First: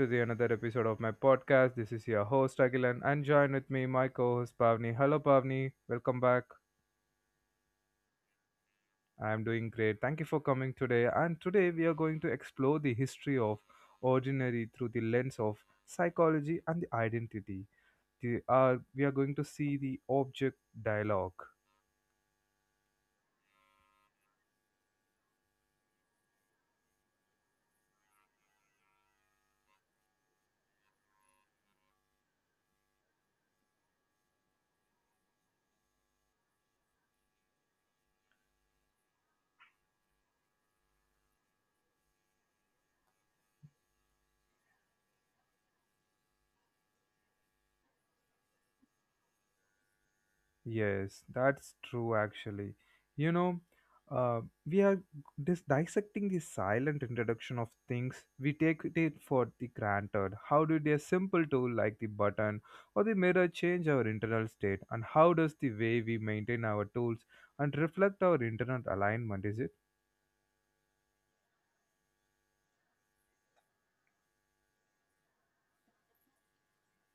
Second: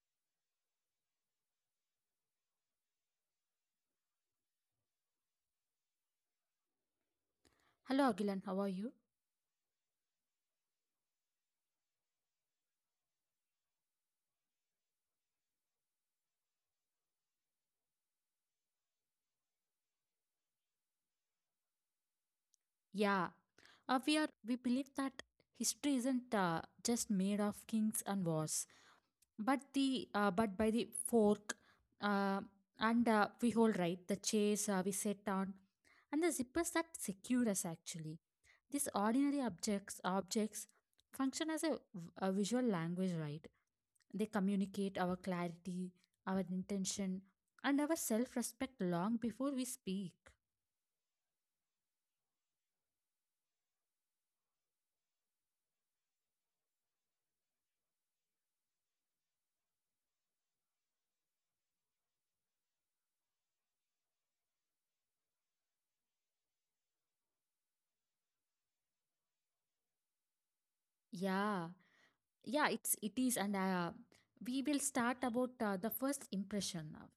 to the another episode of my podcast. This is your host Agilan and join with me my co-host Pavni. Hello Pavni, welcome back. Hello, Agilan. How are you? I am doing great. Thank you for coming today. And today we are going to explore the history of ordinary through the lens of psychology and the identity. We are going to see the object dialogue. Yeah, we are. We believe that history isn't just made of kings and wars, but the but by the fork, uh, and we hold right the chairs we sit on, and the zippers that secure us. Actually, these ordinary objects function as a visual language, right? They communicate our clarity, our intention, and our self-respect long before we speak. Yes, that's true actually. You know, uh, we are dissecting the silent introduction of things we take it for the granted. How did a simple tool like the button or the mirror change our internal state, and how does the way we maintain our tools and reflect our internal alignment? Is it? Yeah. Yeah, it's it is and we will start about the first impression now.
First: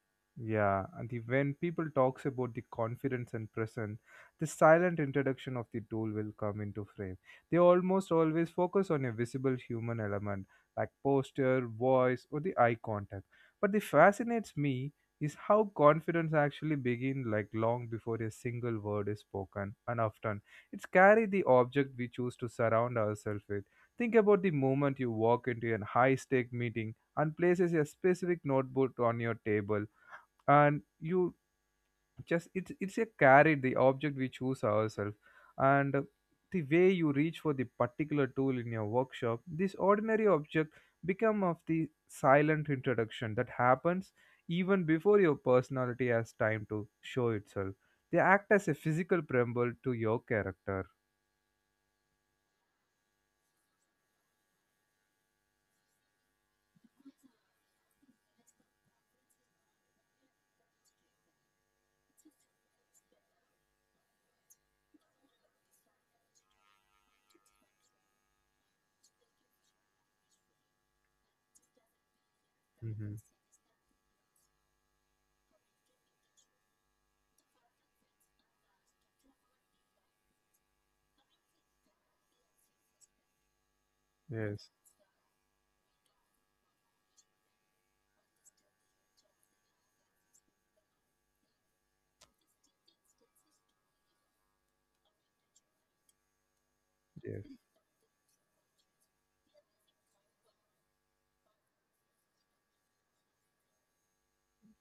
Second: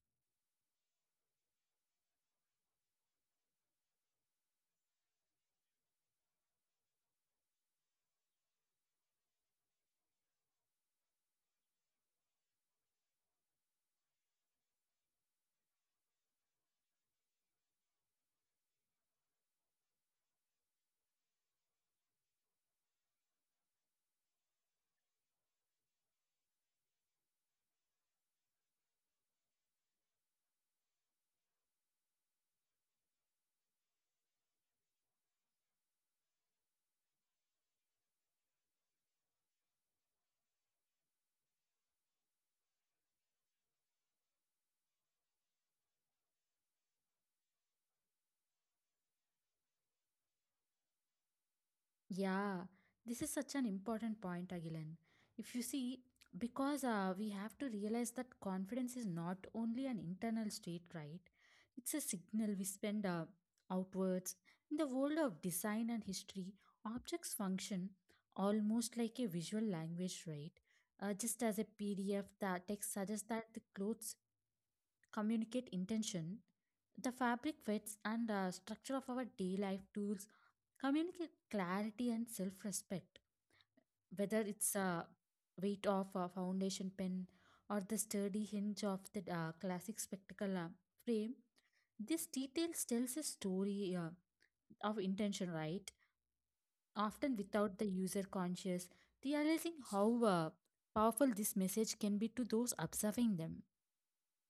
Yeah, when people talks about the confidence and presence, the silent introduction of the tool will come into frame. They almost always focus on a visible human element like posture, voice, or the eye contact. But the fascinates me is how confidence actually begin like long before a single word is spoken, and often it's carry the object we choose to surround ourselves with. Think about the moment you walk into a high-stake meeting and places a specific notebook on your table and you just it's a carry the object we choose ourselves, and the way you reach for the particular tool in your workshop. This ordinary object become of the silent introduction that happens even before your personality has time to show itself. They act as a physical preamble to your character. Yeah, this is such an important point, Agilan. If you see, because we have to realize that confidence is not only an internal state, right? It's a signal we spend outwards. In the world of design and history, objects function almost like a visual language, right? Just as a PDF that text hmm suggests that the clothes communicate intention, the fabric fits and structure of our day life tools communicate clarity and self-respect, whether Yes, it's a weight of a foundation pen or the sturdy hinge of the classic spectacle frame. This detail tells a story of intention, right? Often yes. without the user conscious realizing how powerful this message can be to those observing them.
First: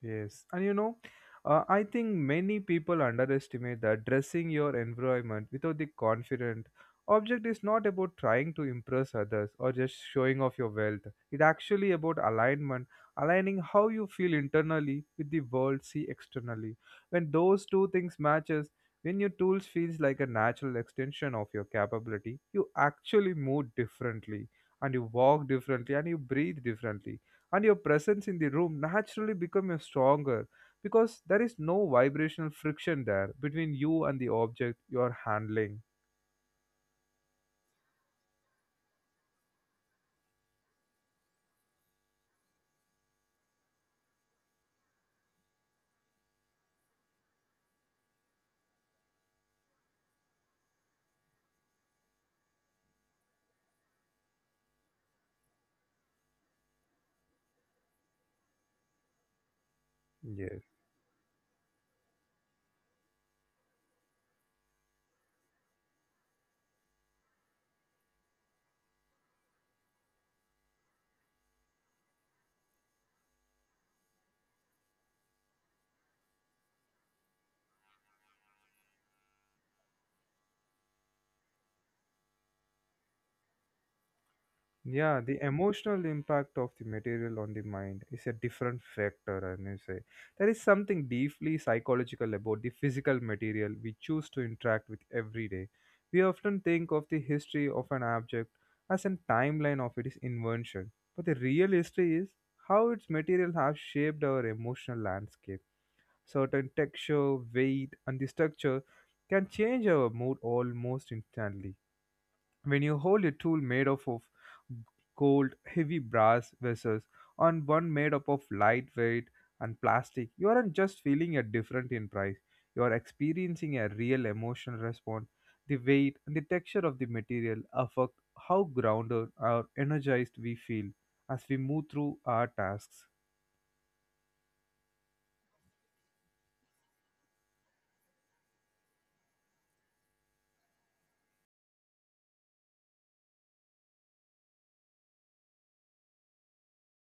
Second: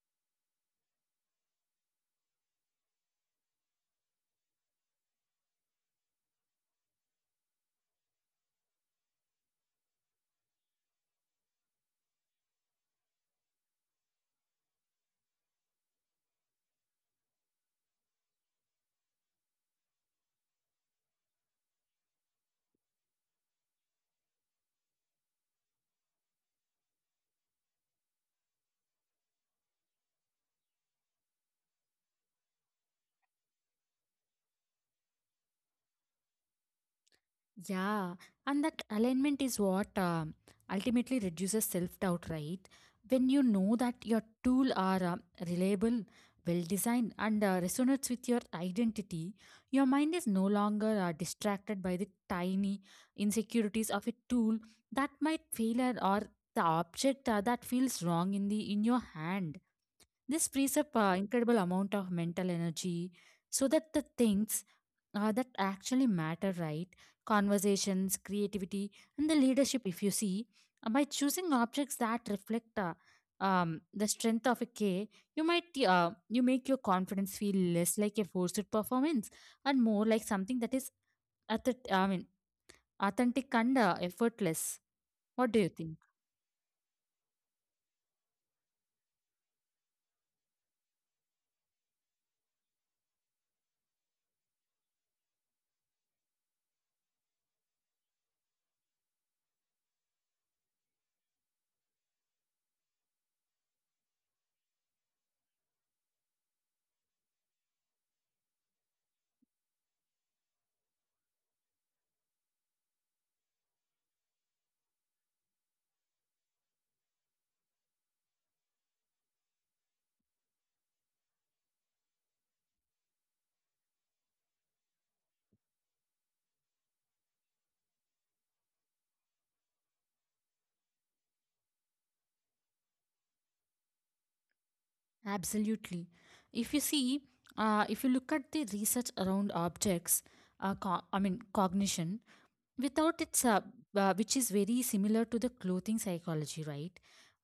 Yes, and you know, I think many people underestimate that dressing your environment without the confident object is not about trying to impress others or just showing off your wealth. It's actually about alignment, aligning how you feel internally with the world see externally. When those two things matches, when your tools feels like a natural extension of your capability, you actually move differently, and you walk differently, and you breathe differently, and your presence in the room naturally becomes stronger because there is no vibrational friction there between you and the object you are handling. Yeah, and that alignment is what ultimately reduces self doubt, right? When you know that your tool are reliable, well designed, and resonates with your identity, your mind is no longer distracted by the tiny insecurities of a tool that might fail or the object that feels wrong in the in your hand. This frees Yes. up incredible amount of mental energy so that the things that actually matter, right? Conversations, creativity, and the leadership, if you see, by choosing objects that reflect the strength of a K, you might you make your confidence feel less like a forced performance and more like something that is at the, I mean, authentic and effortless. Yeah, What do the you think? emotional impact of the material on the mind is a different factor, and you say. There is something deeply psychological about the physical material we choose to interact with every day. We often think of the history of an object as a timeline of its invention, but the real history is how its material has shaped our emotional landscape. Certain texture, weight, and the structure can change our mood almost instantly. When you hold a tool made up of gold, heavy brass vessels, and one made up of lightweight and plastic, you aren't just feeling a different in price. You are experiencing a real emotional response. The weight and the texture of the material affect how grounded or energized we feel as we move through our tasks. Absolutely. If you see, if you look at the research around objects, cognition, without its which is very similar to the clothing psychology, right?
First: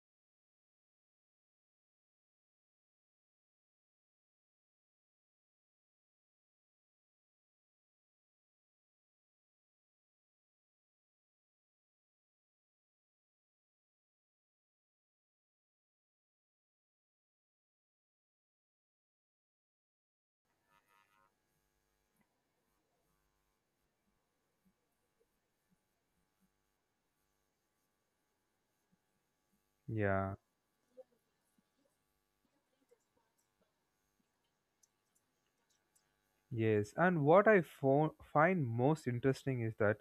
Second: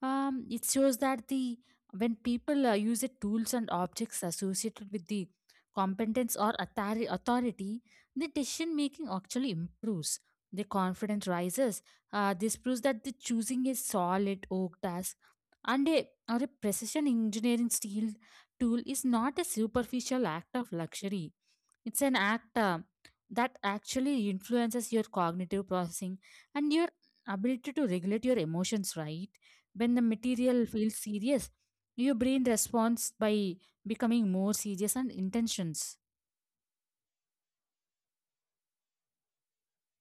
It shows that the when people use the tools and objects associated with the competence or authority, the decision making actually improves, the confidence rises. This proves that the choosing a solid oak task and a precision engineering steel tool is not a superficial act of luxury. It's an act that actually influences your cognitive processing and your ability to regulate your emotions, right? When the Yeah. material feels serious, your brain responds by becoming more serious and intentions. Yes, and what I find most interesting is that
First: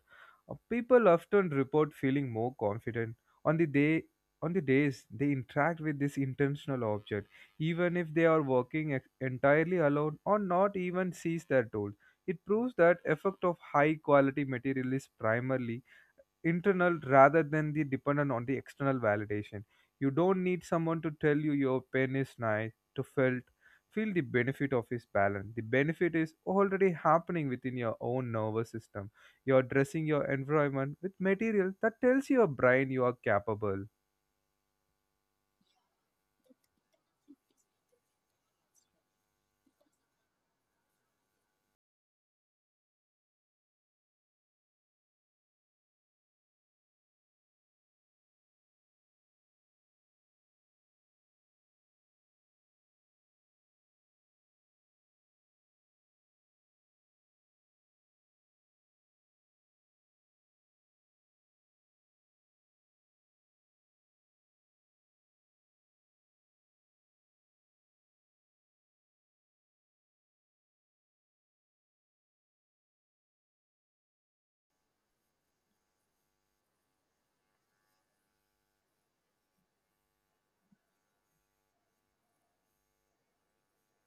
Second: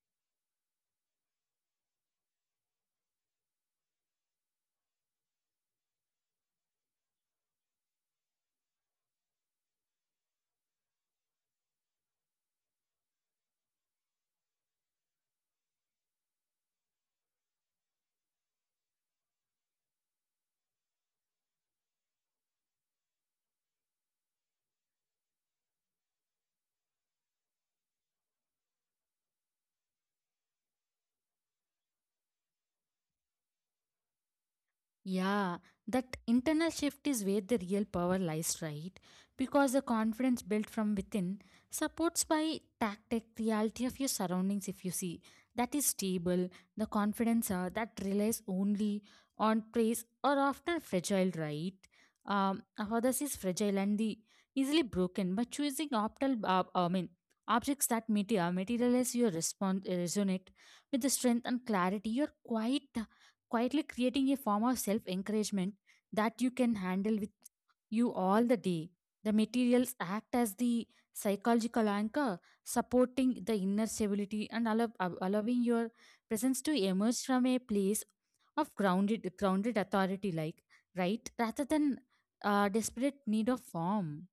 people often report feeling more confident on the day on the days they interact with this intentional object, even if they are working entirely alone or not even sees their tool. It proves that effect of high quality material is primarily internal rather than the dependent on the external validation. You don't need someone to tell you your pen is nice to felt feel the benefit of his balance. The benefit is already happening within your own nervous system. You're dressing your environment with material that tells your brain you are capable. Yeah, that internal shift is where the real power lies, right? Because the confidence built from within supports by tactic reality of your surroundings. If you see that is stable, the confidence that relies only on praise are often fragile, right? Others is fragile and the easily broken. But choosing optimal, objects that meet, materialize your response, resonate with the strength and clarity. Your quietly creating a form of self encouragement that you can handle with you all the day. The materials act as the psychological anchor, supporting the inner stability and allowing your presence to emerge from a place of grounded authority, like, right, rather than desperate need of form.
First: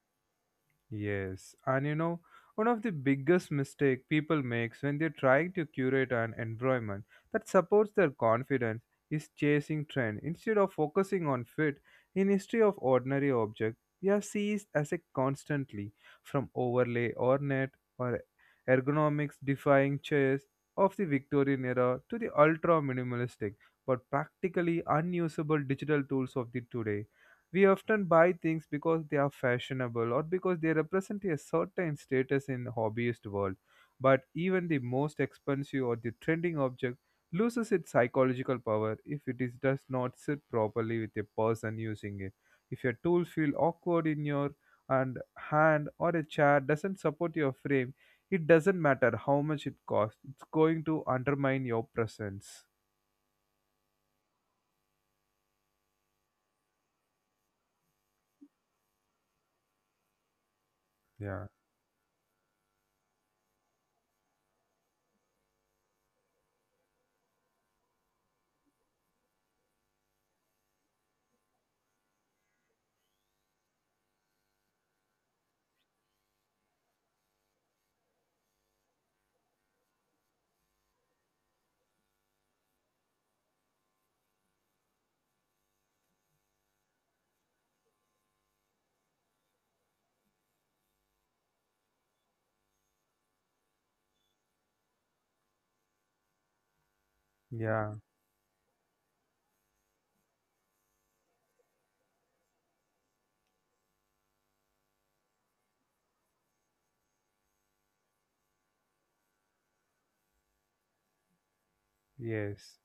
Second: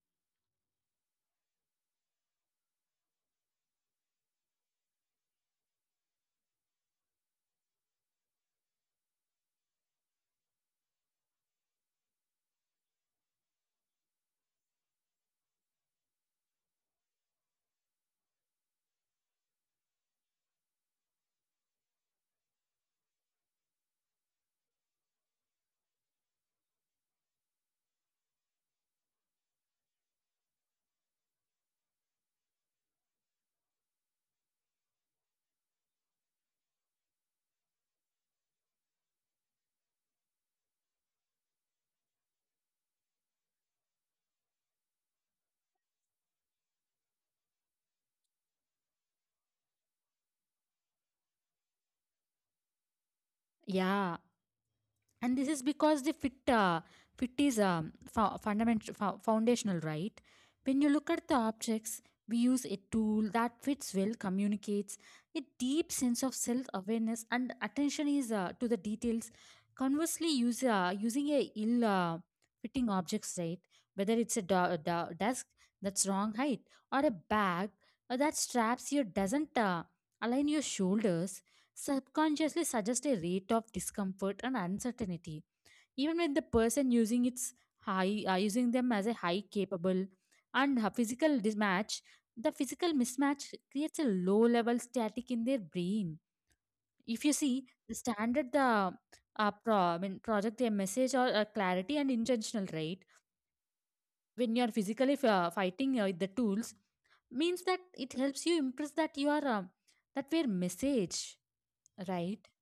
Yes, and you know, one of the biggest mistake people makes when they're trying to curate an environment that supports their confidence is chasing trend instead of focusing on fit. In history of ordinary object, we are seized as a constantly from overlay or net or ergonomics defying chairs of the Victorian era to the ultra minimalistic but practically unusable digital tools of the today, we often buy things because they are fashionable or because they represent a certain status in the hobbyist world. But even the most expensive or the trending object loses its psychological power if does not sit properly with a person using it. If your tool feel awkward in your and hand or a chair doesn't support your frame, it doesn't matter how much it costs. It's going to undermine your presence. Yeah, and this is because the fit is fundamental foundational, right? When you look Yeah, at the objects, we use a tool that fits well communicates a deep sense of self awareness and attention is to the details. Conversely, use using a ill fitting objects, right? Whether it's a desk that's wrong height or a bag that straps you doesn't align your shoulders, subconsciously suggest a rate of discomfort and uncertainty even when the person using its high using them as a high capable. And a physical mismatch, creates a low level static in their brain. If you see yeah. the standard the project a message or clarity and intentional, right? When you are physically fighting with the tools, means that it helps you impress that you are that were message, right? Yes.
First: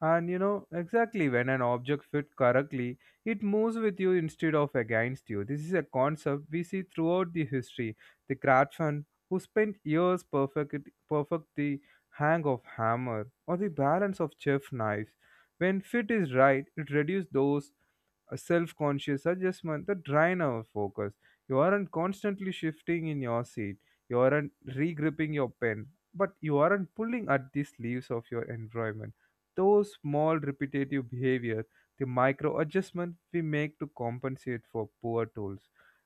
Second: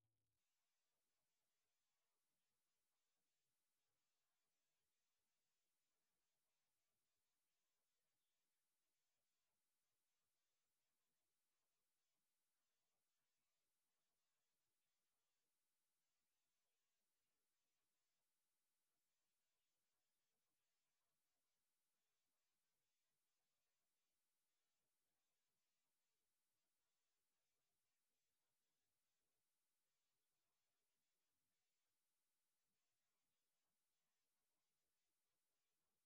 And you know, exactly when an object fits correctly, it moves with you instead of against you. This is a concept we see throughout the history. The craftsman who spent years perfect the hang of hammer or the balance of chef knives. When fit is right, it reduces those a self-conscious adjustment that drain our focus. You aren't constantly shifting in your seat. You aren't regripping your pen, but you aren't pulling at the sleeves of your environment. Those small repetitive behavior, the micro adjustment we make to compensate for poor tools,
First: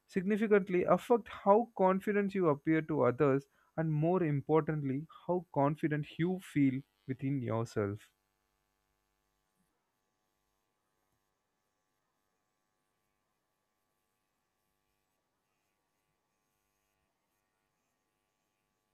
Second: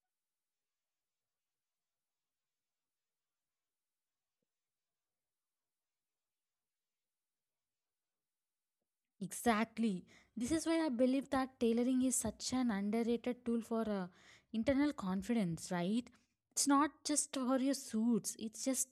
significantly affect how confident you appear to others and more importantly, how confident you feel within yourself. Exactly. This is why I believe that tailoring is such an underrated tool for internal confidence, right? It's not just for your suits, it's just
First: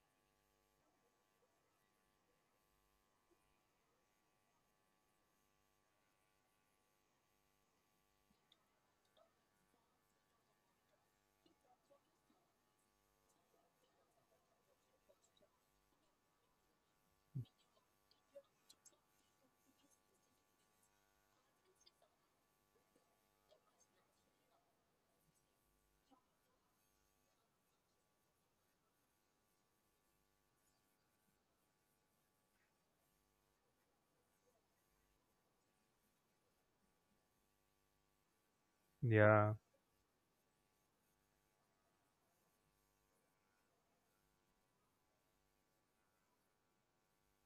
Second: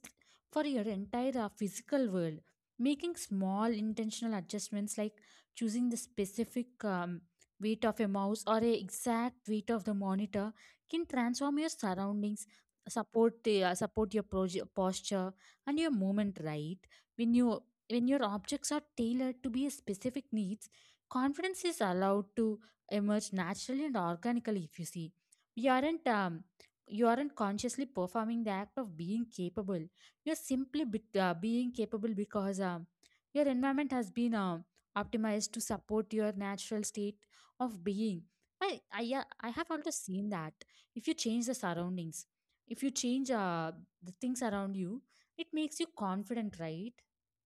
for your entire physical world. Making small intentional adjustments like choosing the specific weight of a mouse or a exact weight of the monitor can transform your surroundings, support your posture and your movement, right? when you when your objects are tailored to be a specific needs, confidence is allowed to emerge naturally and organically, if you see. You aren't um, you aren't consciously performing the act of being capable. You're simply being capable because your environment has been optimized to support your natural state of being. I Yeah, have also seen that if you change the surroundings, if you change the things around you, it makes you confident, right?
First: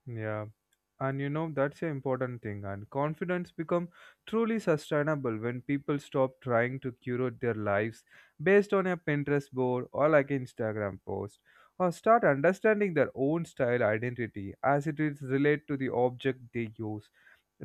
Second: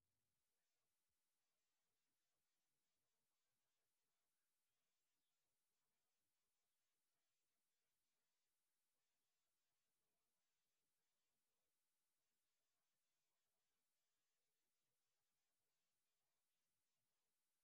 yeah. And you know, that's an important thing, and confidence become truly sustainable when people stop trying to curate their lives based on a Pinterest board or like Instagram post, or start understanding their own style identity as it is related to the object they use.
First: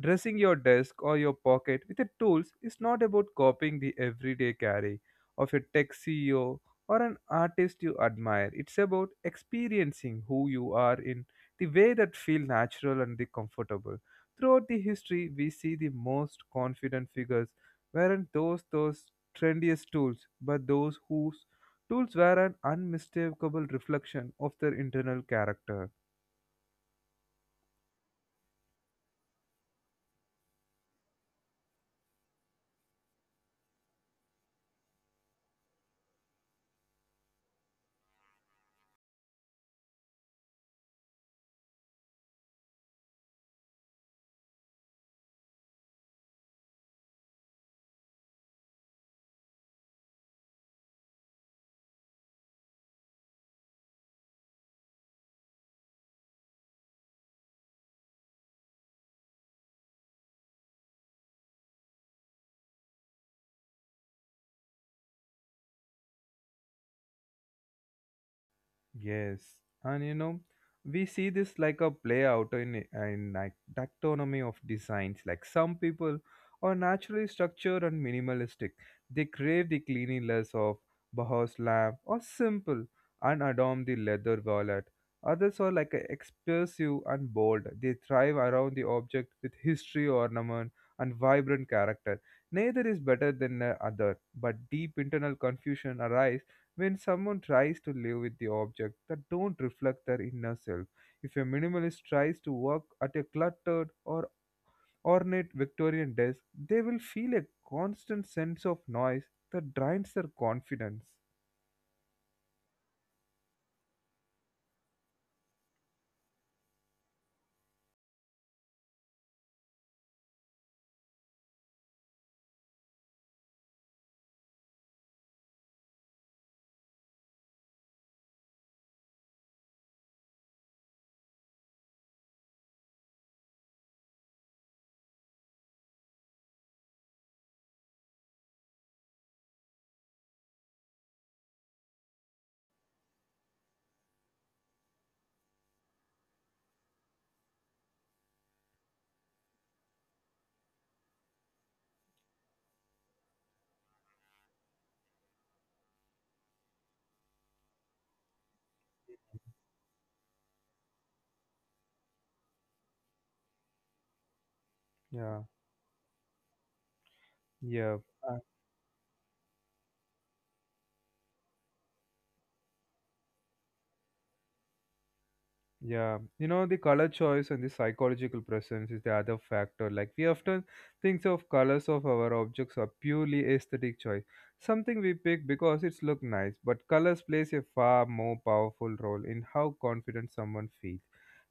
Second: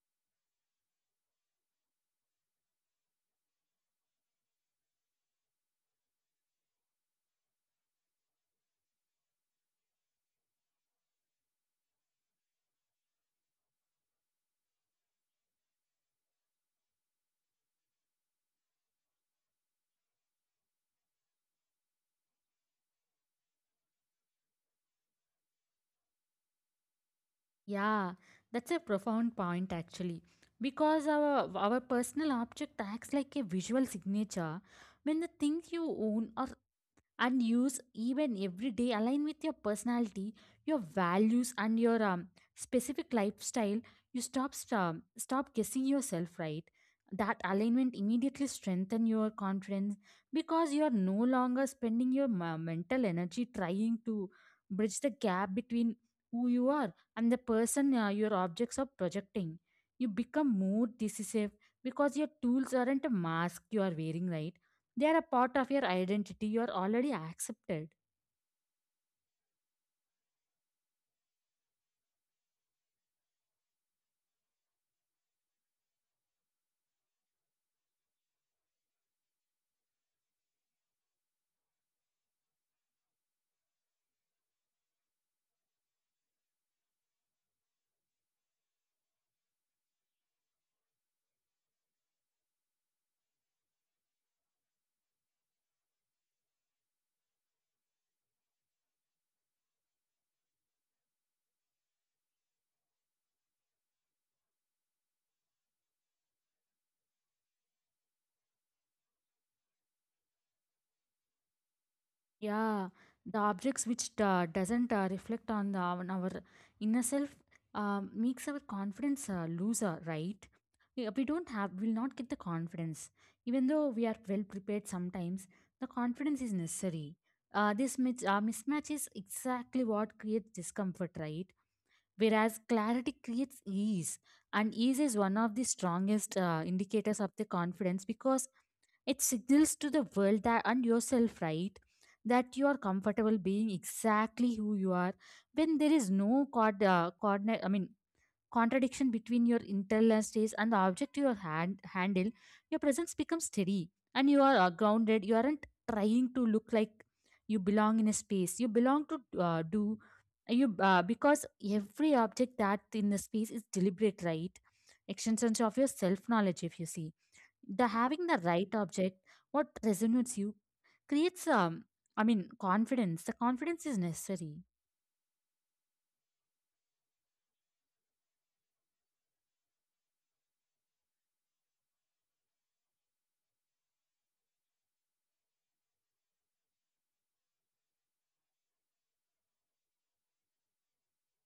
Dressing your desk or your pocket with the tools is not about copying the everyday carry of a tech CEO or an artist you admire. It's about experiencing who you are in the way that feel natural and the comfortable. Throughout the history, we see the most confident figures weren't those trendiest tools, but those whose tools were an unmistakable reflection of their internal character. Yeah, that's a profound point actually. Because our personal object acts like a visual signature. When the things you own or and use even every day align with your personality, your values and your specific lifestyle, you stop guessing yourself, right? That alignment immediately strengthen your confidence because you are no longer spending your mental energy trying to bridge the gap between who you are and the person your objects are projecting. You become more decisive because your tools aren't a mask you are wearing, right? They are a part of your identity. You are already accepted. Yes, and you know, we see this like a play out in like taxonomy of designs. Like some people are naturally structured and minimalistic. They crave the cleanliness of Bauhaus lamp or simple and adorn the leather wallet. Others are like a expressive and bold. They thrive around the object with history, ornament, and vibrant character. Neither is better than the other, but deep internal confusion arises when someone tries to live with the object that don't reflect their inner self. If a minimalist tries to work at a cluttered or ornate Victorian desk, they will feel a constant sense of noise that drains their confidence. Yeah, the objects which doesn't reflect on, the, on our inner self makes our confidence loser, right? Yeah, we don't have, will not get the confidence. Even though we are well prepared sometimes, the confidence is necessary. This mismatch is exactly what creates discomfort, right? Whereas clarity creates ease, and ease is one of the strongest indicators of the confidence, because it signals to the world that and yourself, right? That you are comfortable being exactly who you are. When there is no cord coordinate I mean contradiction between your internal states and the object you handle, your presence becomes steady and you are grounded. You aren't trying to look like you belong in a space. You belong to do you because every object that in the space is deliberate, right? Yeah, Extensions of your self knowledge, if you see, the yeah. having the right object, what resonates you creates confidence. The confidence is necessary. Yeah, you know, the color choice and the psychological presence is the other factor. Like, we often think of colors of our objects are purely aesthetic choice, something we pick because it's look nice, but colors plays a far more powerful role in how confident someone feels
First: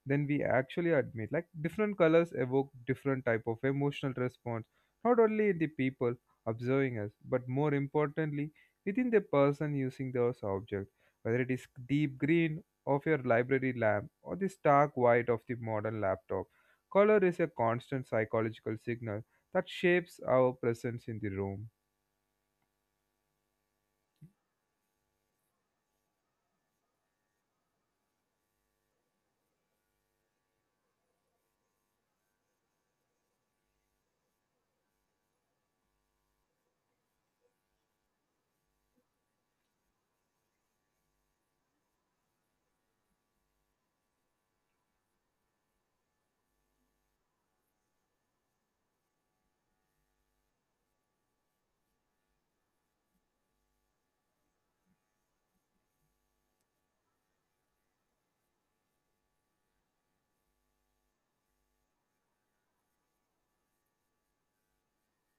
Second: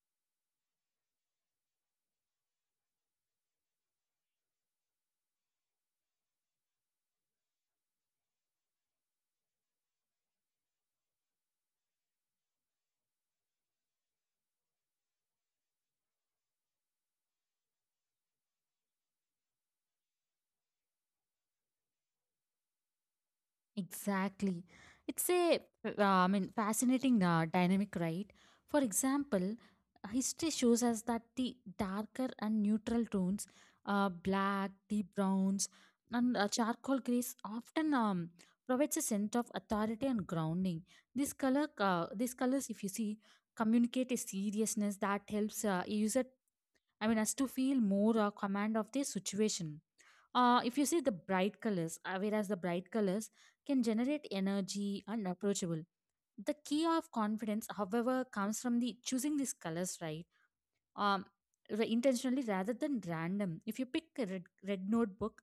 than we actually admit. Like, different colors evoke different type of emotional response, not only in the people observing us, but more importantly, within the person using those objects, whether it is deep green of your library lamp or the stark white of the modern laptop. Color is a constant psychological signal that shapes our presence in the room. Exactly. It's a, I mean, Fascinating dynamic, right? For example, history shows us that the darker and neutral tones, black, deep browns, and charcoal grays often provides a sense of authority and grounding. These colors, if you see, communicate a seriousness that helps a user, I mean, as to feel more command of the situation. If you see the bright colors, whereas the bright colors can generate energy and approachable. The key of confidence, however, comes from the choosing these colors, right, um, ra- intentionally rather than random. If you pick a red notebook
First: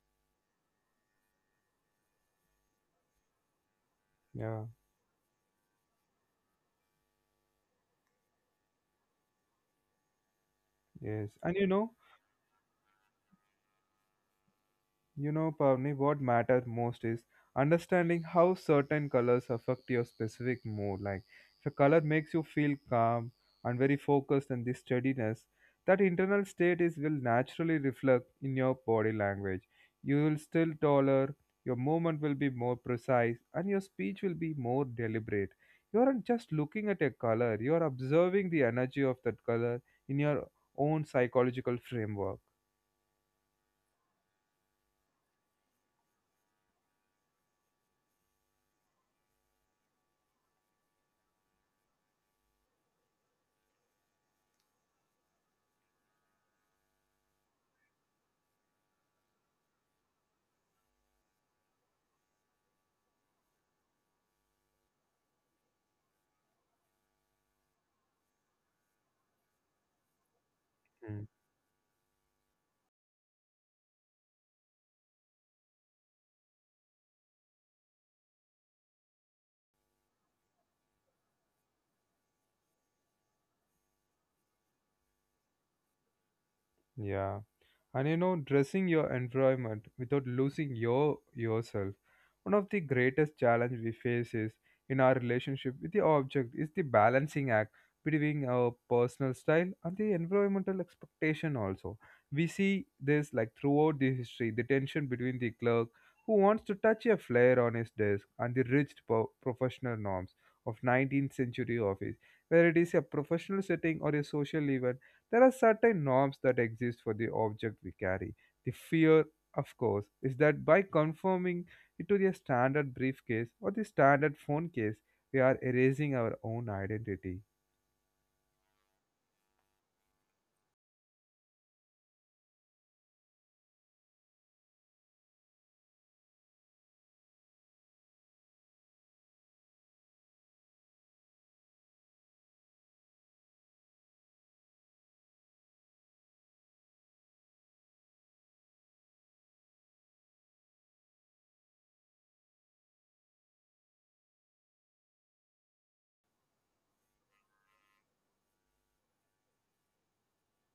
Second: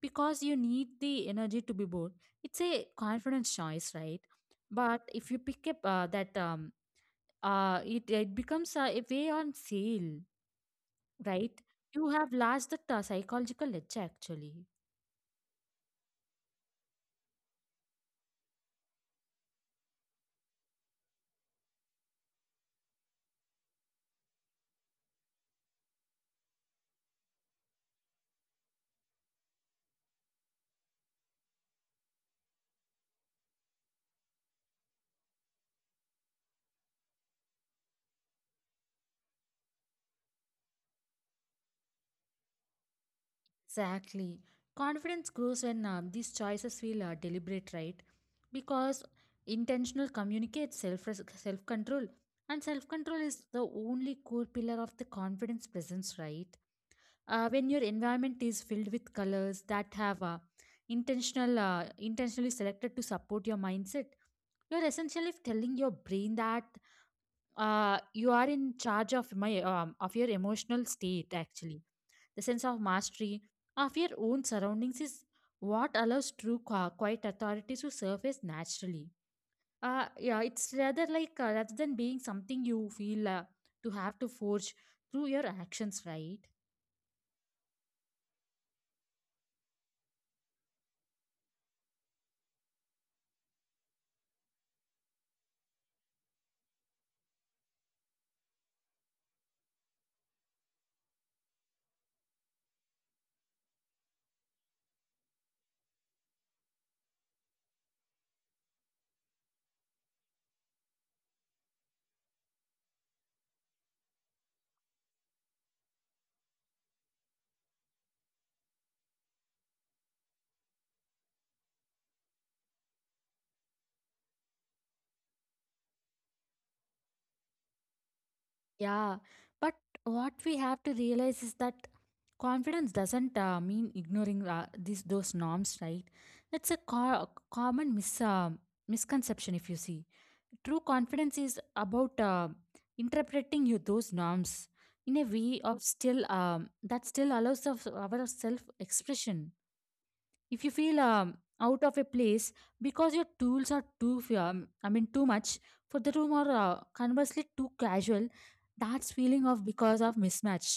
because you need the energy to be bold, it's a confidence choice, right? Yeah, But if you pick up it, it becomes a way on sale, yes. right? You have lost the psychological edge actually. You know, Pavni, what matters most is understanding how certain colors affect your specific mood. Like, if a color makes you feel calm and very focused and this steadiness, that internal state is will naturally reflect in your body language. You will still taller, your movement will be more precise, and your speech will be more deliberate. You aren't just looking at a color, you are observing the energy of that color in your own psychological framework. Exactly. Confidence grows when these choices feel deliberate, right? Because intentional communicates self control, and self control is the only core pillar of the confidence presence, right? When your environment is filled with colors that have intentionally selected to support your mindset, you're essentially telling your brain that you are in charge of my of your emotional Hmm. state actually. The sense of mastery of your own surroundings is what allows true quiet authority to surface naturally, yeah it's rather like rather than being something you feel to have to forge through your actions, right? Yeah. And you know, dressing your environment without losing your yourself, one of the greatest challenge we face is in our relationship with the object is the balancing act between our personal style and the environmental expectation also. We see this like throughout the history, the tension between the clerk who wants to touch a flare on his desk and the rigid professional norms of 19th century office. Where it is a professional setting or a social event, there are certain norms that exist for the object we carry. The fear, of course, is that by conforming it to the standard briefcase or the standard phone case, we are erasing our own identity. Yeah, but what we have to realize is that confidence doesn't mean ignoring these those norms, right? It's a common misconception, if you see. True confidence is about interpreting you those norms in a way of still that still allows of our self expression if you feel out of a place because your tools are too I mean too much for the room or conversely too casual, that's feeling of because of mismatch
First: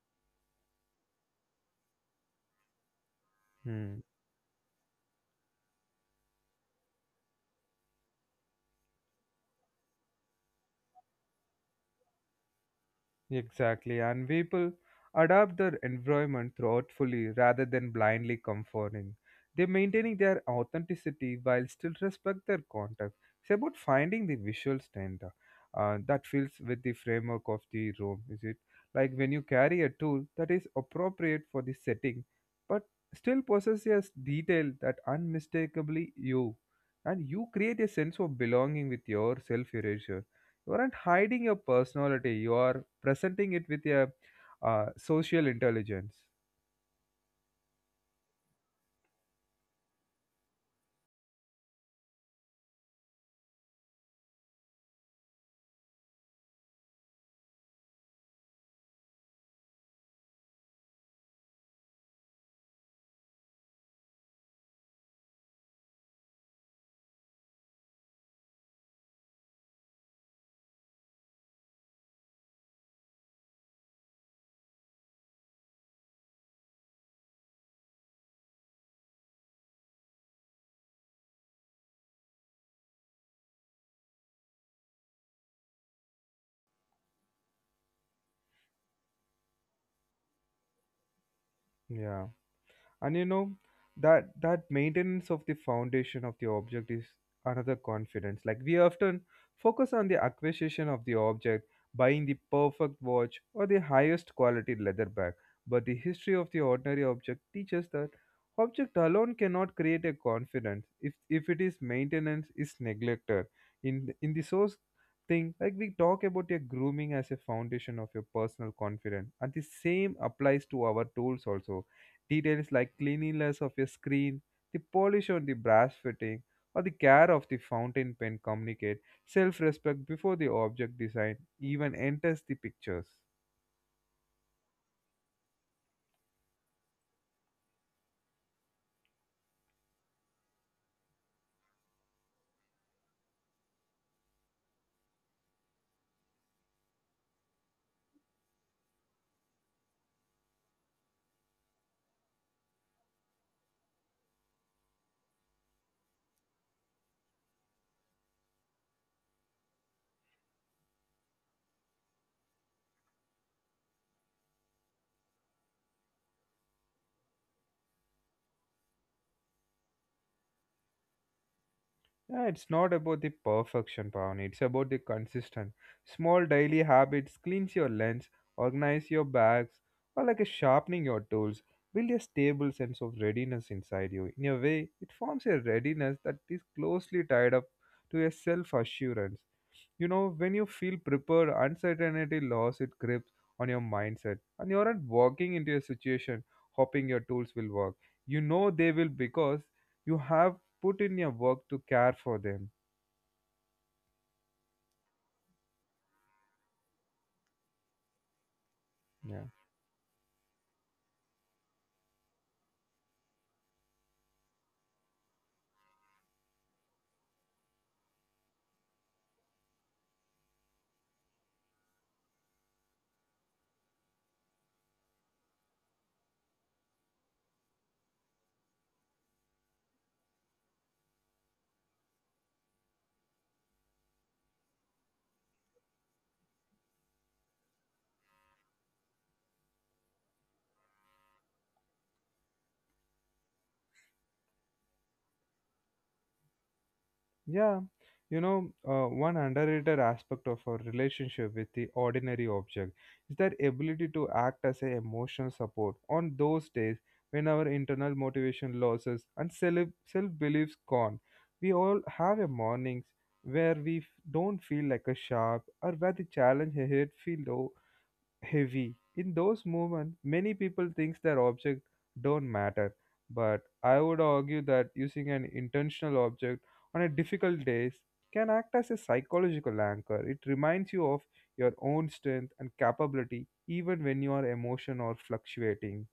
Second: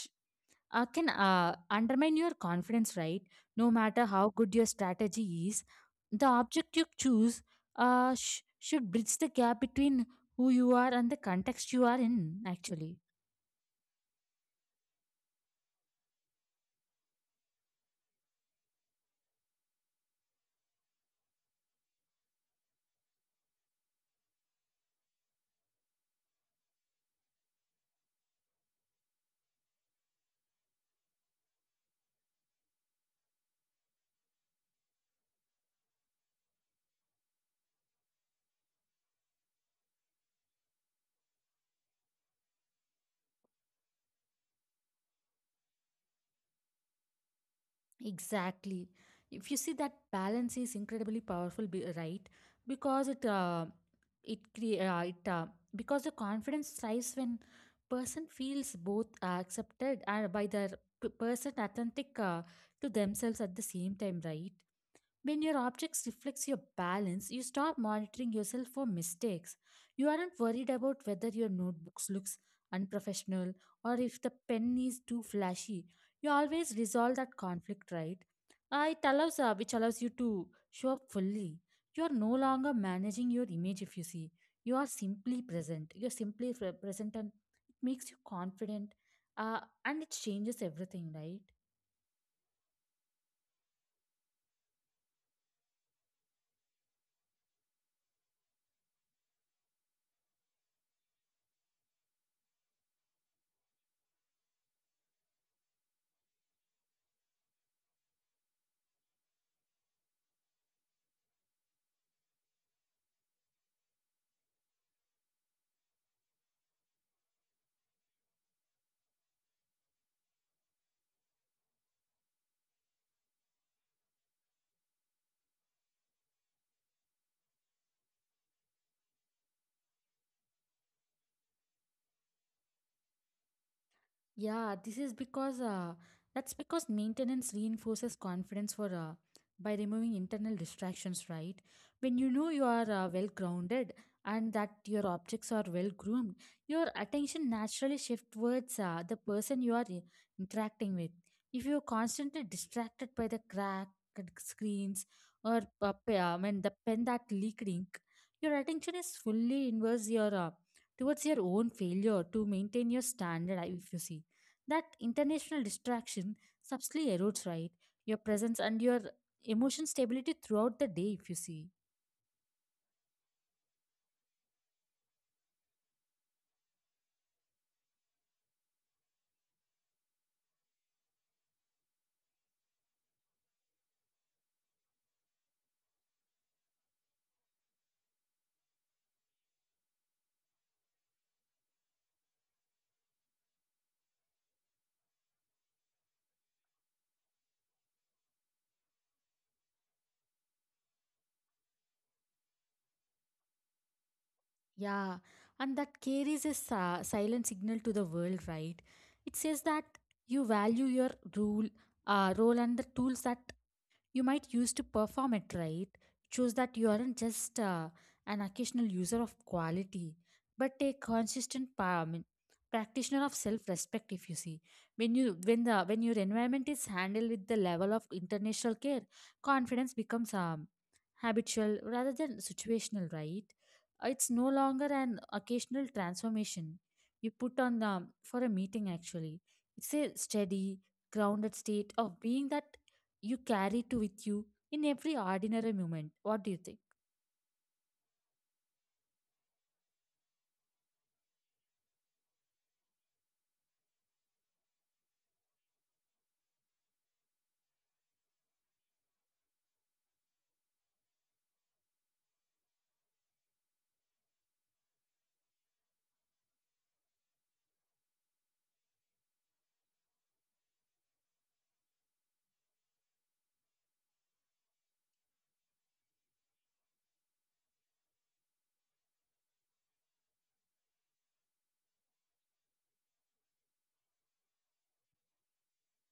can undermine your confidence, right? No Hmm. matter how good your strategy is, the object you choose should bridge the gap between who you are and the context you are in, actually. Exactly, and people adapt their environment thoughtfully rather than blindly conforming. They're maintaining their authenticity while still respect their context. It's about finding the visual standard that fits with the framework of the room, is it? Like when you carry a tool that is appropriate for the setting, but still possesses detail that unmistakably you, and you create a sense of belonging with your self-erasure. You aren't hiding your personality, you are presenting it with your social intelligence. Exactly. If you see, that balance is incredibly powerful, right? Because it it crea- it because the confidence thrives when person feels both accepted by their person, authentic to themselves at the same time, right? When your objects reflects your balance, you stop monitoring yourself for mistakes. You aren't worried about whether your notebooks looks unprofessional or if the pen is too flashy. You always resolve that conflict, right? Which allows you to show up fully. You are no longer managing your image. If you see, you are simply present. You're simply present, and it makes you confident. And it changes everything, right? Yeah, and you know that maintenance of the foundation of the object is another confidence. Like we often focus on the acquisition of the object, buying the perfect watch or the highest quality leather bag, but the history of the ordinary object teaches that object alone cannot create a confidence if it is maintenance is neglected in in the source thing. Like we talk about your grooming as a foundation of your personal confidence, and the same applies to our tools also. Details like cleanliness of your screen, the polish on the brass fitting, or the care of the fountain pen communicate self respect before the object design even enters the pictures. Yeah, this is because that's because maintenance reinforces confidence for by removing internal distractions, right? When you know you are well grounded and that your objects are well groomed, your attention naturally shifts towards the person you are interacting with. If you're constantly distracted by the cracked screens or I mean the pen that leaked ink, your attention is fully inverse your towards your own failure to maintain your standard. If you see, that international distraction subtly erodes, right, your presence and your emotion stability throughout the day, if you see. Yeah, it's not about the perfection, Pavani. It's about the consistent. Small daily habits cleans your lens, organize your bags, or like a sharpening your tools. Build a stable sense of readiness inside you. In a way, it forms a readiness that is closely tied up to a self assurance. You know, when you feel prepared, uncertainty loss its grip on your mindset, and you aren't walking into a situation hoping your tools will work. You know they will because you have put in your work to care for them. Yeah, and that carries a silent signal to the world, right? It Yeah. says that you value your rule role and the tools that you might use to perform it, right? Choose that you aren't just an occasional user of quality, but a consistent practitioner of self-respect. If you see, when your environment is handled with the level of international care, confidence becomes habitual rather than situational, right? It's no longer an occasional transformation you put on for a meeting. Actually, it's a steady, grounded state of being that you carry it with you in every ordinary moment. What do you think? Yeah, one underrated aspect of our relationship with the ordinary object is their ability to act as an emotional support on those days when our internal motivation loses and self beliefs gone. We all have a mornings where we don't feel like a sharp or where the challenge ahead feel heavy. In those moments, many people thinks their object don't matter, but I would argue that using an intentional object on a difficult days can act as a psychological anchor. It reminds you of your own strength and capability even when your emotion are fluctuating.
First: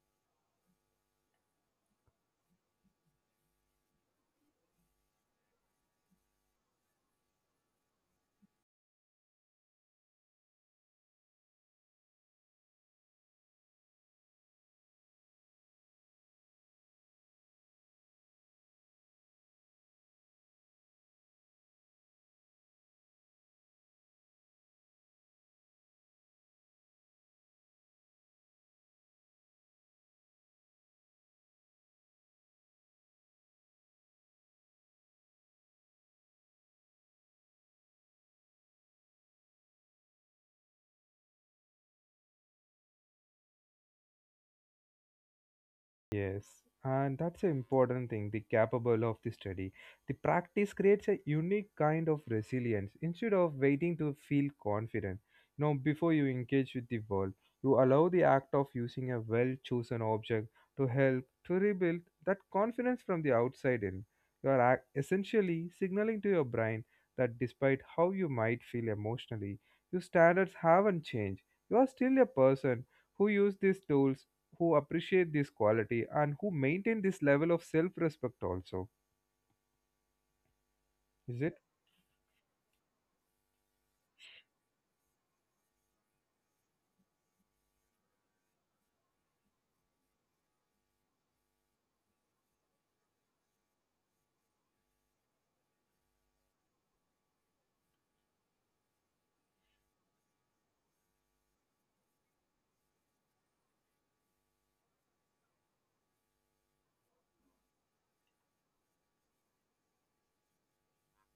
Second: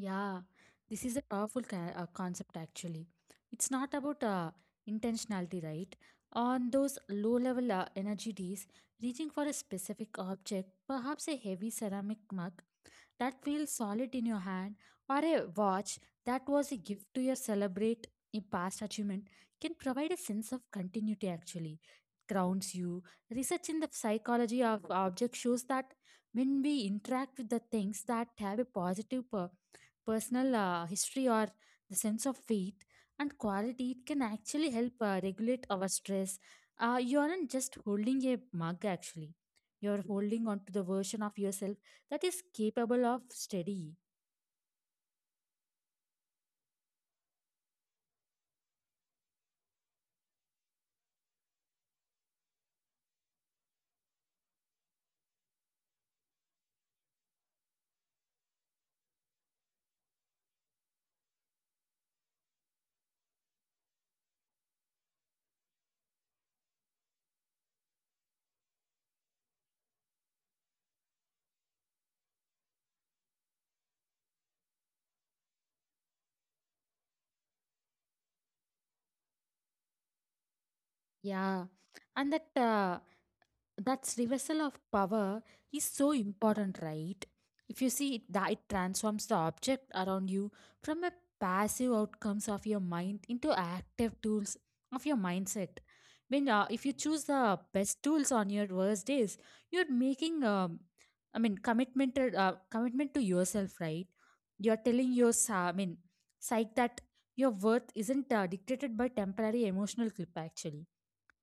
Yeah, this is a powerful concept, actually. It's not about intentionality, right? On those low level energy days, reaching for a specific object, perhaps a heavy ceramic mug that feels solid in your hand, or a watch that was a gift to your celebrate a past achievement, can provide a sense of continuity. Actually, it grounds you. Research in the psychology of objects shows that when we interact with the things that have a positive personal history or the sense of weight and quality, it can actually help regulate our stress. Uh, you aren't just holding a mug, actually, you're holding on to the version of yourself that is capable of steady. Yes, and that's an important thing, the capable of the study. The practice creates a unique kind of resilience. Instead of waiting to feel confident, you know, before you engage with the world, you allow the act of using a well chosen object to help to rebuild that confidence from the outside in. You are essentially signaling to your brain that despite how you might feel emotionally, your standards haven't changed. You are still a person who uses these tools, who appreciate this quality, and who maintain this level of self-respect also. Is it? Yeah, and that reversal of power is so important, right? If you see it, that it transforms the object around you from a passive outcomes of your mind into active tools of your mindset. When uh, if you choose the best tools on your worst days, you're making commitment commitment to yourself, right? You're telling your psyche that your worth isn't dictated by temporary emotional clip, actually.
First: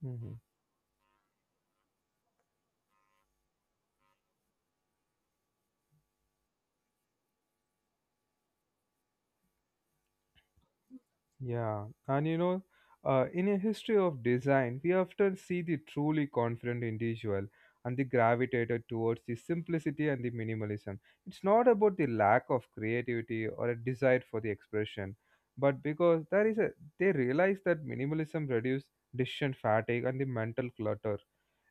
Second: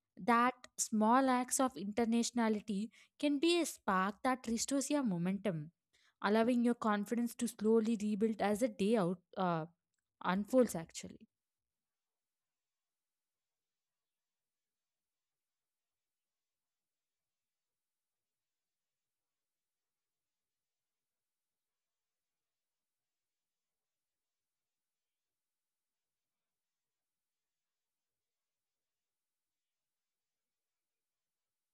Hmm. That small acts of internationality can be a spark that restores your momentum, allowing your confidence to slowly rebuild as the day out unfolds, actually. Yeah, and you know, in a history of design, we often see the truly confident individual and the gravitated towards the simplicity and the minimalism. It's not about the lack of creativity or a desire for the expression, but because there is a they realize that minimalism reduces decision fatigue and the mental clutter.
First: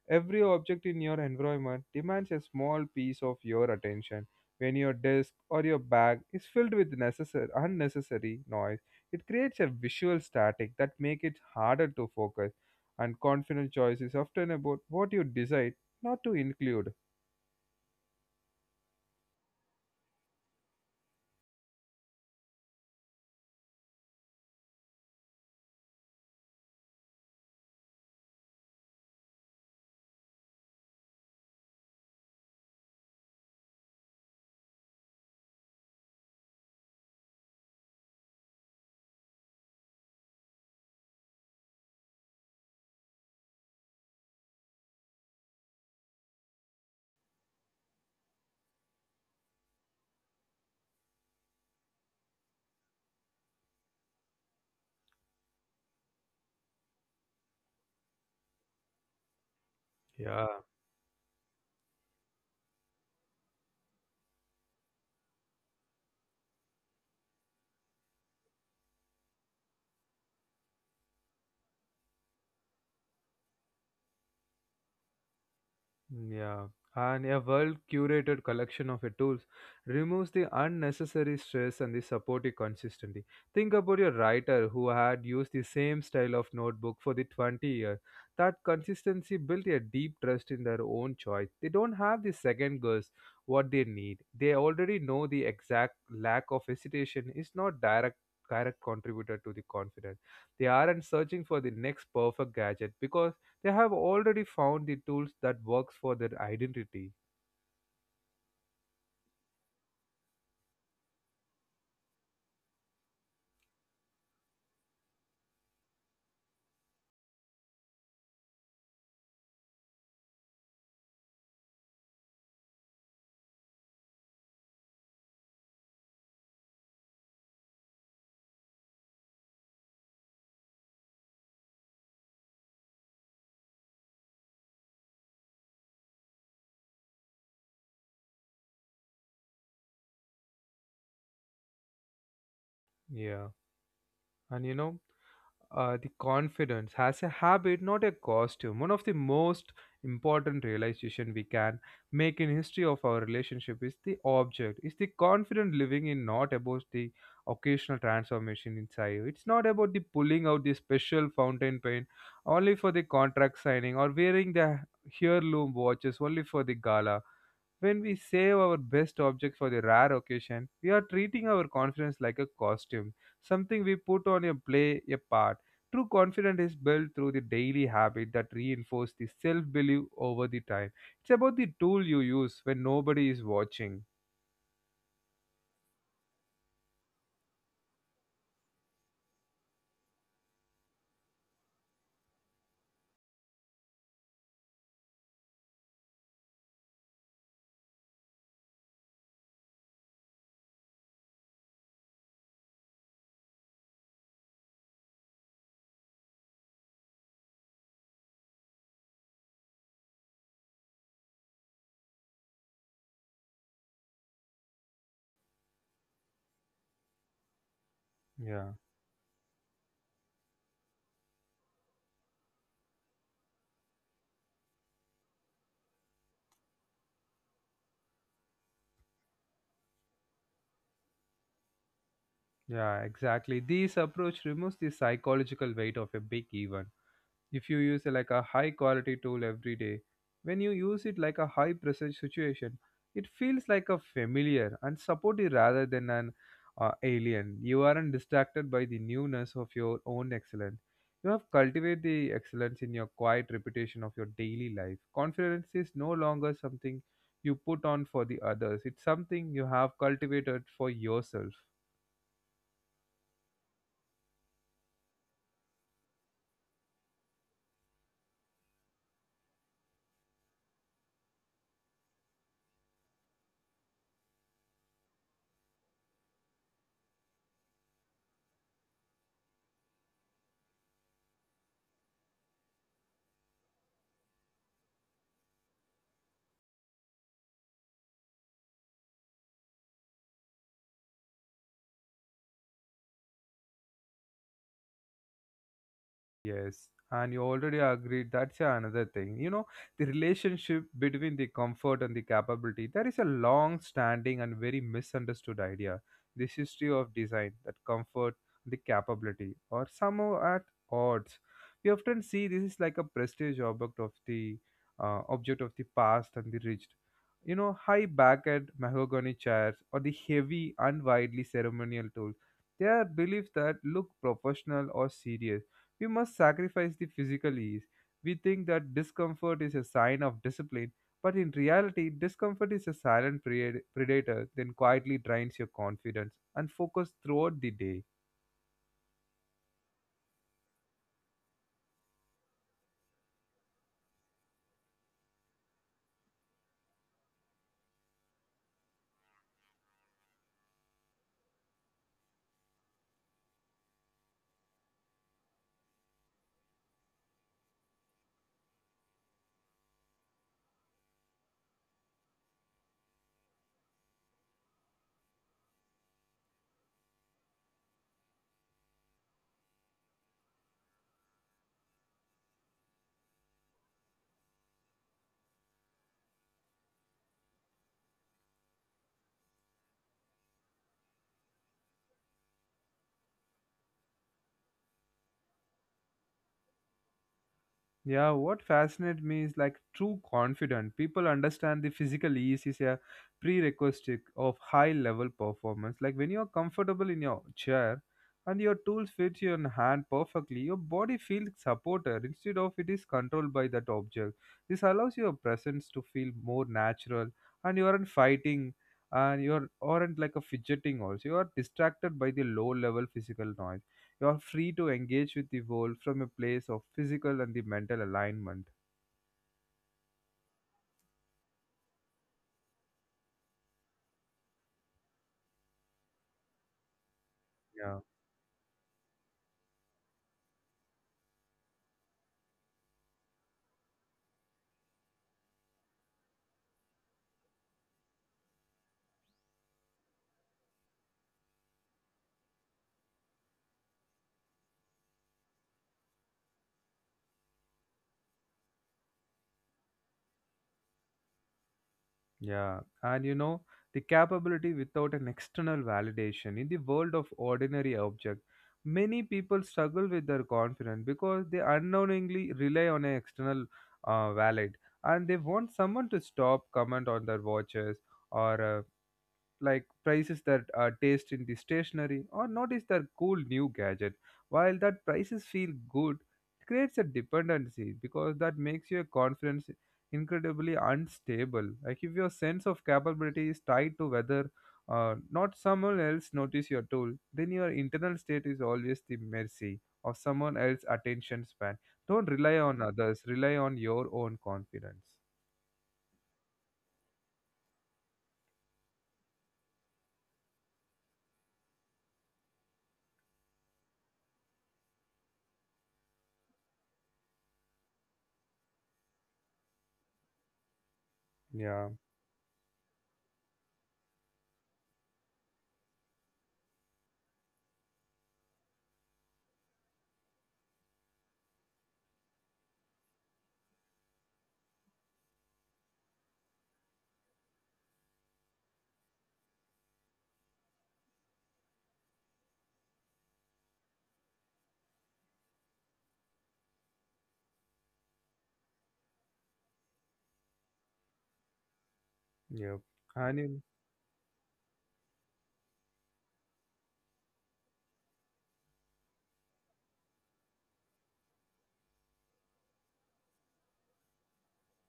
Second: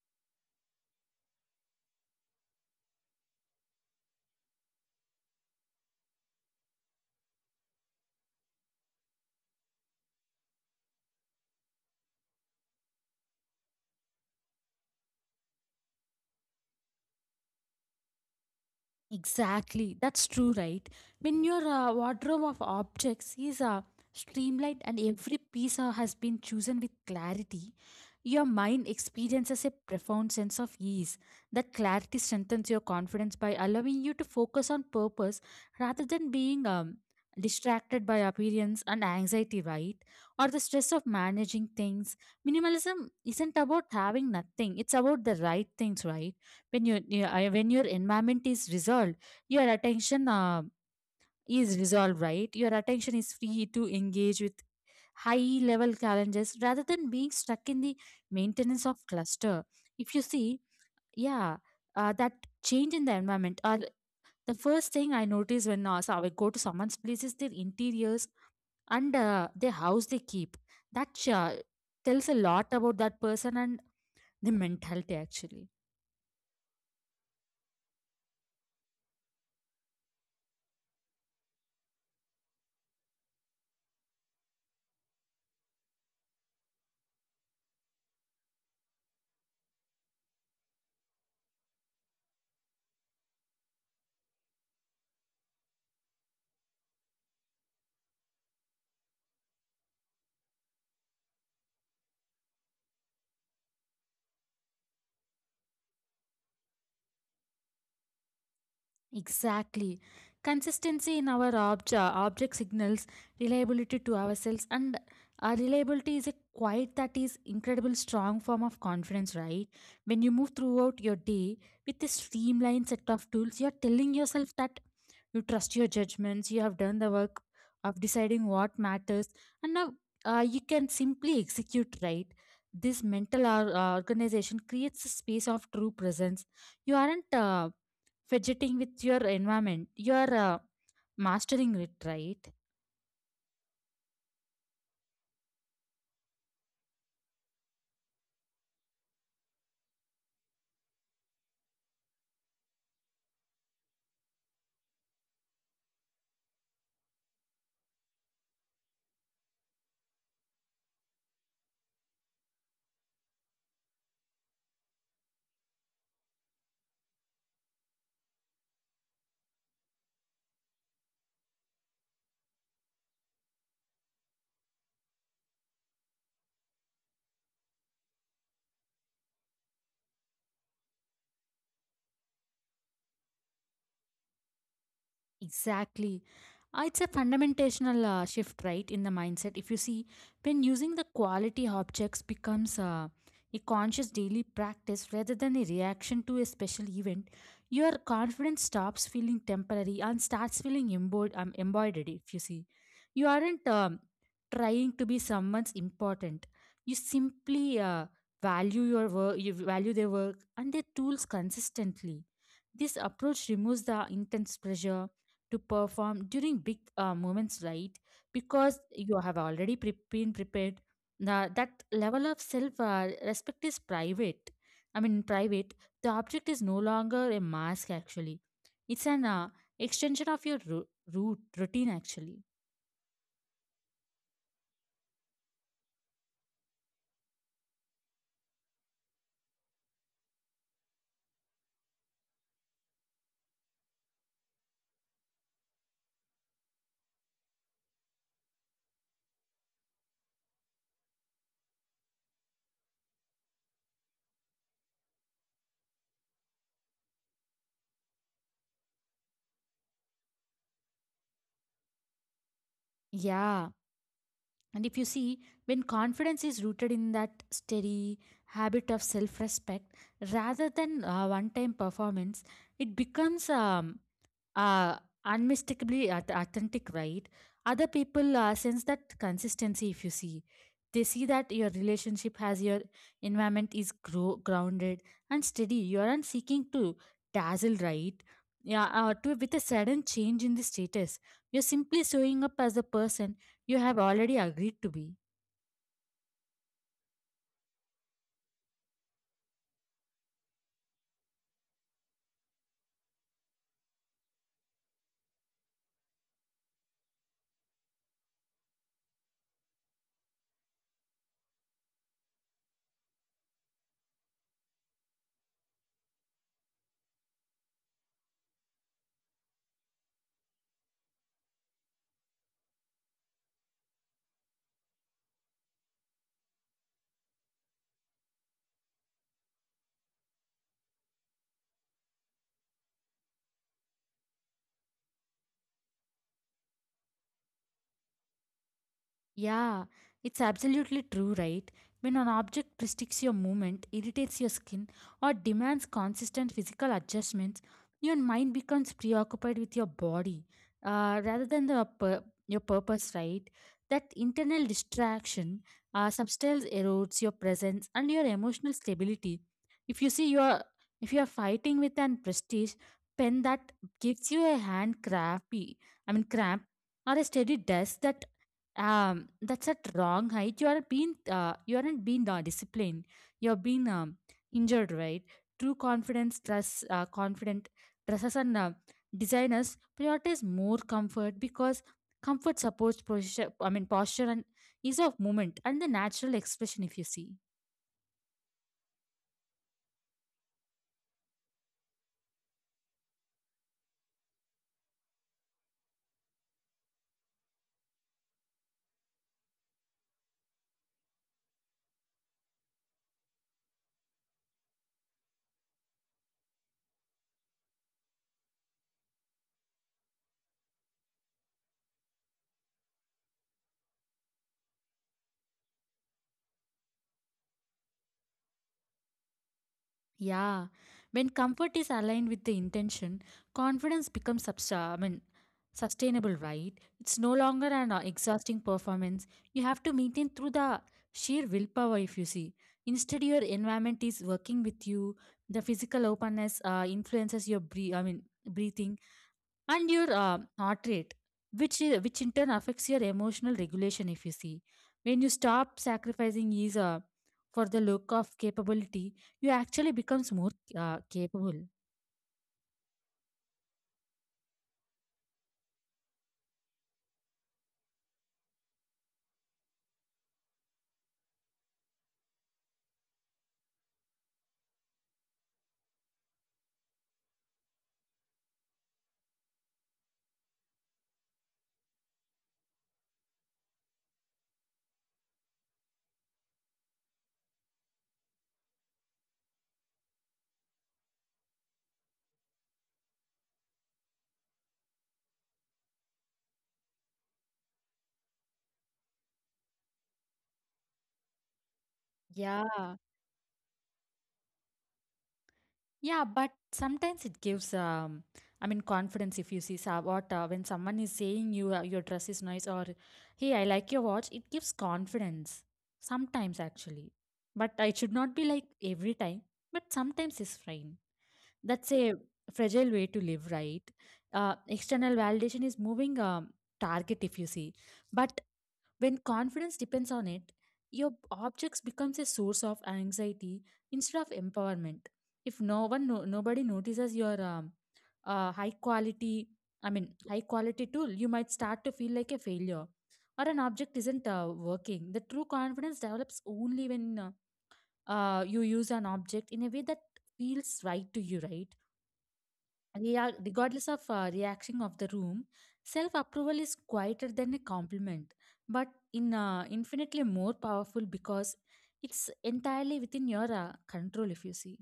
Every object in your environment demands a small piece of your attention. When your desk or your bag is filled with necessary, unnecessary noise, it creates a visual static that makes it harder to focus. And confident choice is often about what you decide not to include. Exactly, that's true, right? When your wardrobe of objects is streamlined and every piece has been chosen with clarity, your mind experiences a profound sense of ease. That clarity strengthens your confidence by allowing you to focus on purpose rather than being distracted by appearance and anxiety, right? Or the stress of managing things. Minimalism isn't about having nothing, it's about the right things, right? When your environment is resolved, your attention is resolved, right? Your attention is free to engage with high level challenges rather than being stuck in the maintenance of cluster, if you Yeah. see. Yeah, that change in the environment, or the first thing I notice when I go to someone's place is their interiors, and their house they keep, that tells a lot about that person and the mentality, actually. Yeah, and a well curated collection of your tools removes the unnecessary stress and the supportive consistency. Think about your writer who had used the same style of notebook for the 20 years. That consistency built a deep trust in their own choice. They don't have the second guess what they need. They already know the exact lack of hesitation is not direct contributor to the confidence. They aren't searching for the next perfect gadget because they have already found the tools that works for their identity. Exactly. Consistency in our object signals reliability to ourselves, and our reliability is a quite that is incredible strong form of confidence, right? When you move throughout your day with a streamlined set of tools, you're telling yourself that you trust your judgments, you have done the work of deciding what matters, and now you can simply execute, right? This mental organization creates a space of true presence. You aren't fidgeting with your environment, you are mastering it, right? Yeah, and you know, the confidence has a habit, not a costume. One of the most important realization we can make in history of our relationship is the object. Is the confident living in not about the occasional transformation inside. It's not about the pulling out the special fountain pen only for the contract signing or wearing the heirloom watches only for the gala. When we save our best object for the rare occasion, we are treating our confidence like a costume, something we put on a play a part. True confidence is built through the daily habit that reinforce the self-belief over the time. It's about the tool you use when nobody is watching. Exactly. It's a fundamental shift, right, in the mindset. If you see, when using the quality objects becomes a conscious daily practice rather than a reaction to a special event, your confidence stops feeling temporary and starts feeling embodied. If you see, you aren't trying to be someone's important. You simply value your work, you value their work and their tools consistently. This approach removes the intense pressure to perform during big moments, right? Yeah, Because you have already been prepared. Now, that level of self respect is private. I mean, private. The object is no longer a mask, actually. It's an extension of your root routine, actually. yeah, exactly. This approach removes the psychological weight of a big event. If you use like a high quality tool every day, when you use it like a high pressure situation, it feels like a familiar and supportive rather than an alien. You aren't distracted by the newness of your own excellence, you have cultivated the excellence in your quiet repetition of your daily life. Confidence is no longer something you put on for the others, it's something you have cultivated for yourself. Yeah. And if you see, when confidence is rooted in that steady habit of self respect rather than one time performance, it becomes uh, unmistakably authentic, right? Other people sense that consistency. If you see, they see that your relationship has your environment is grounded and steady. You aren't seeking to dazzle, right? Yeah, to with a sudden change in the status, you're simply showing up as the person you have already agreed to be. Yes, and you already agreed that's yeah, another thing. You know, the relationship between the comfort and the capability, there is a long standing and very misunderstood idea. This history of design that comfort the capability are somehow at odds. We often see this is like a prestige object of the past and the rich. You know, high backed mahogany chairs or the heavy and widely ceremonial tools. They are believed that look professional or serious we must sacrifice the physical ease. We think that discomfort is a sign of discipline, but in reality, discomfort is a silent predator that quietly drains your confidence and focus throughout the day. Yeah, it's absolutely true, right? When an object restricts your movement, irritates your skin, or demands consistent physical adjustments, your mind becomes preoccupied with your body rather than your purpose, right? That internal distraction substance erodes your presence and your emotional stability. If you see, your if you are fighting with an prestige pen that gives you a hand crappy, I mean cramp, or a steady desk that's at wrong height, you are being you aren't being disciplined, you're being injured, right? True confidence dress, confident dresses and designers prioritize more comfort because comfort supports posture, I mean, posture and ease of movement and the natural expression, if you see. Yeah, what fascinates me is like true confident. People understand the physical ease is a prerequisite of high level performance. Like when you are comfortable in your chair and your tools fit your hand perfectly, your body feels supported instead of it is controlled by that object. This allows your presence to feel more natural, and you aren't fighting and you aren't like a fidgeting also. You are distracted by the low level physical noise, you are free to engage with the world from a place of physical and the mental alignment. Yeah, when comfort is aligned with the intention, confidence becomes sustainable, right? It's no longer an Yeah. exhausting performance. You have to maintain through the sheer willpower, if you see. Instead, your environment is working with you. The physical openness influences your breath. I mean, breathing and your heart rate, which in turn affects your emotional regulation, if you see. When you stop sacrificing ease for the look of capability, you actually becomes more capable. Yeah. And you know, the capability without an external validation in the world of ordinary object, many people struggle with their confidence because they unknowingly rely on an external valid, and they want someone to stop, comment on their watches or like prices that taste in the stationery or notice their cool new gadget. While that prices feel good, it creates a dependency, because that makes your confidence incredibly unstable. Like if your sense of capability is tied to whether not someone else notice your tool, then your internal state is always the mercy of someone else's attention span. Don't rely on Yeah, others, rely on your own confidence. yeah, but sometimes it gives confidence, if you see. So what when someone is saying you, your dress is nice, or hey, I like your watch, it gives confidence sometimes, actually. But it should not be like every time, but sometimes it's fine. Yeah. That's a fragile way to live, right? Uh, external validation is moving target, if you see. But when confidence depends on it, your objects becomes a source of anxiety instead of empowerment. If no one no, nobody notices your uh, high quality high quality tool, you might start to feel like a failure, or an object isn't working. The true confidence develops only when you use an object in a way that feels right to you, right? Yeah. Rea- And regardless of reaction of the room, self approval is quieter than a compliment, but in infinitely more powerful because it's entirely within your control. If you see.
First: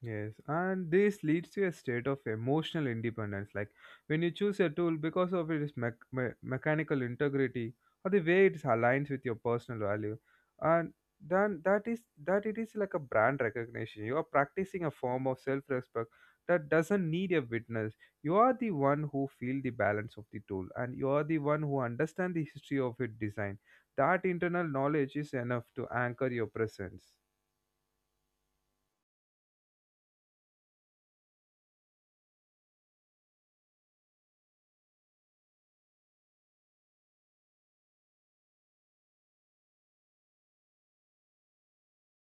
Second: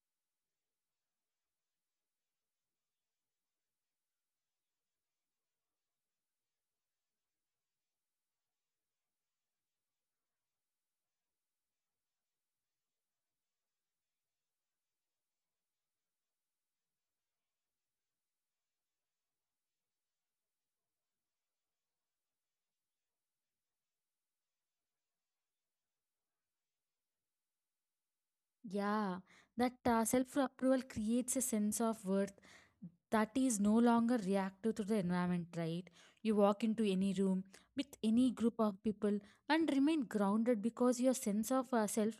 Yes, and this leads to a state of emotional independence. Like when you choose a tool because of its mechanical integrity or the way it aligns with your personal value, and then that is that it is like a brand recognition. You are practicing a form of self-respect that doesn't need a witness. You are the one who feel the balance of the tool, and you are the one who understand the history of its design. That internal knowledge is enough to anchor your presence. Yeah, that self-approval creates a sense of worth that is no longer reactive to the environment, right? You walk into any room with any group of people and remain grounded because your sense of self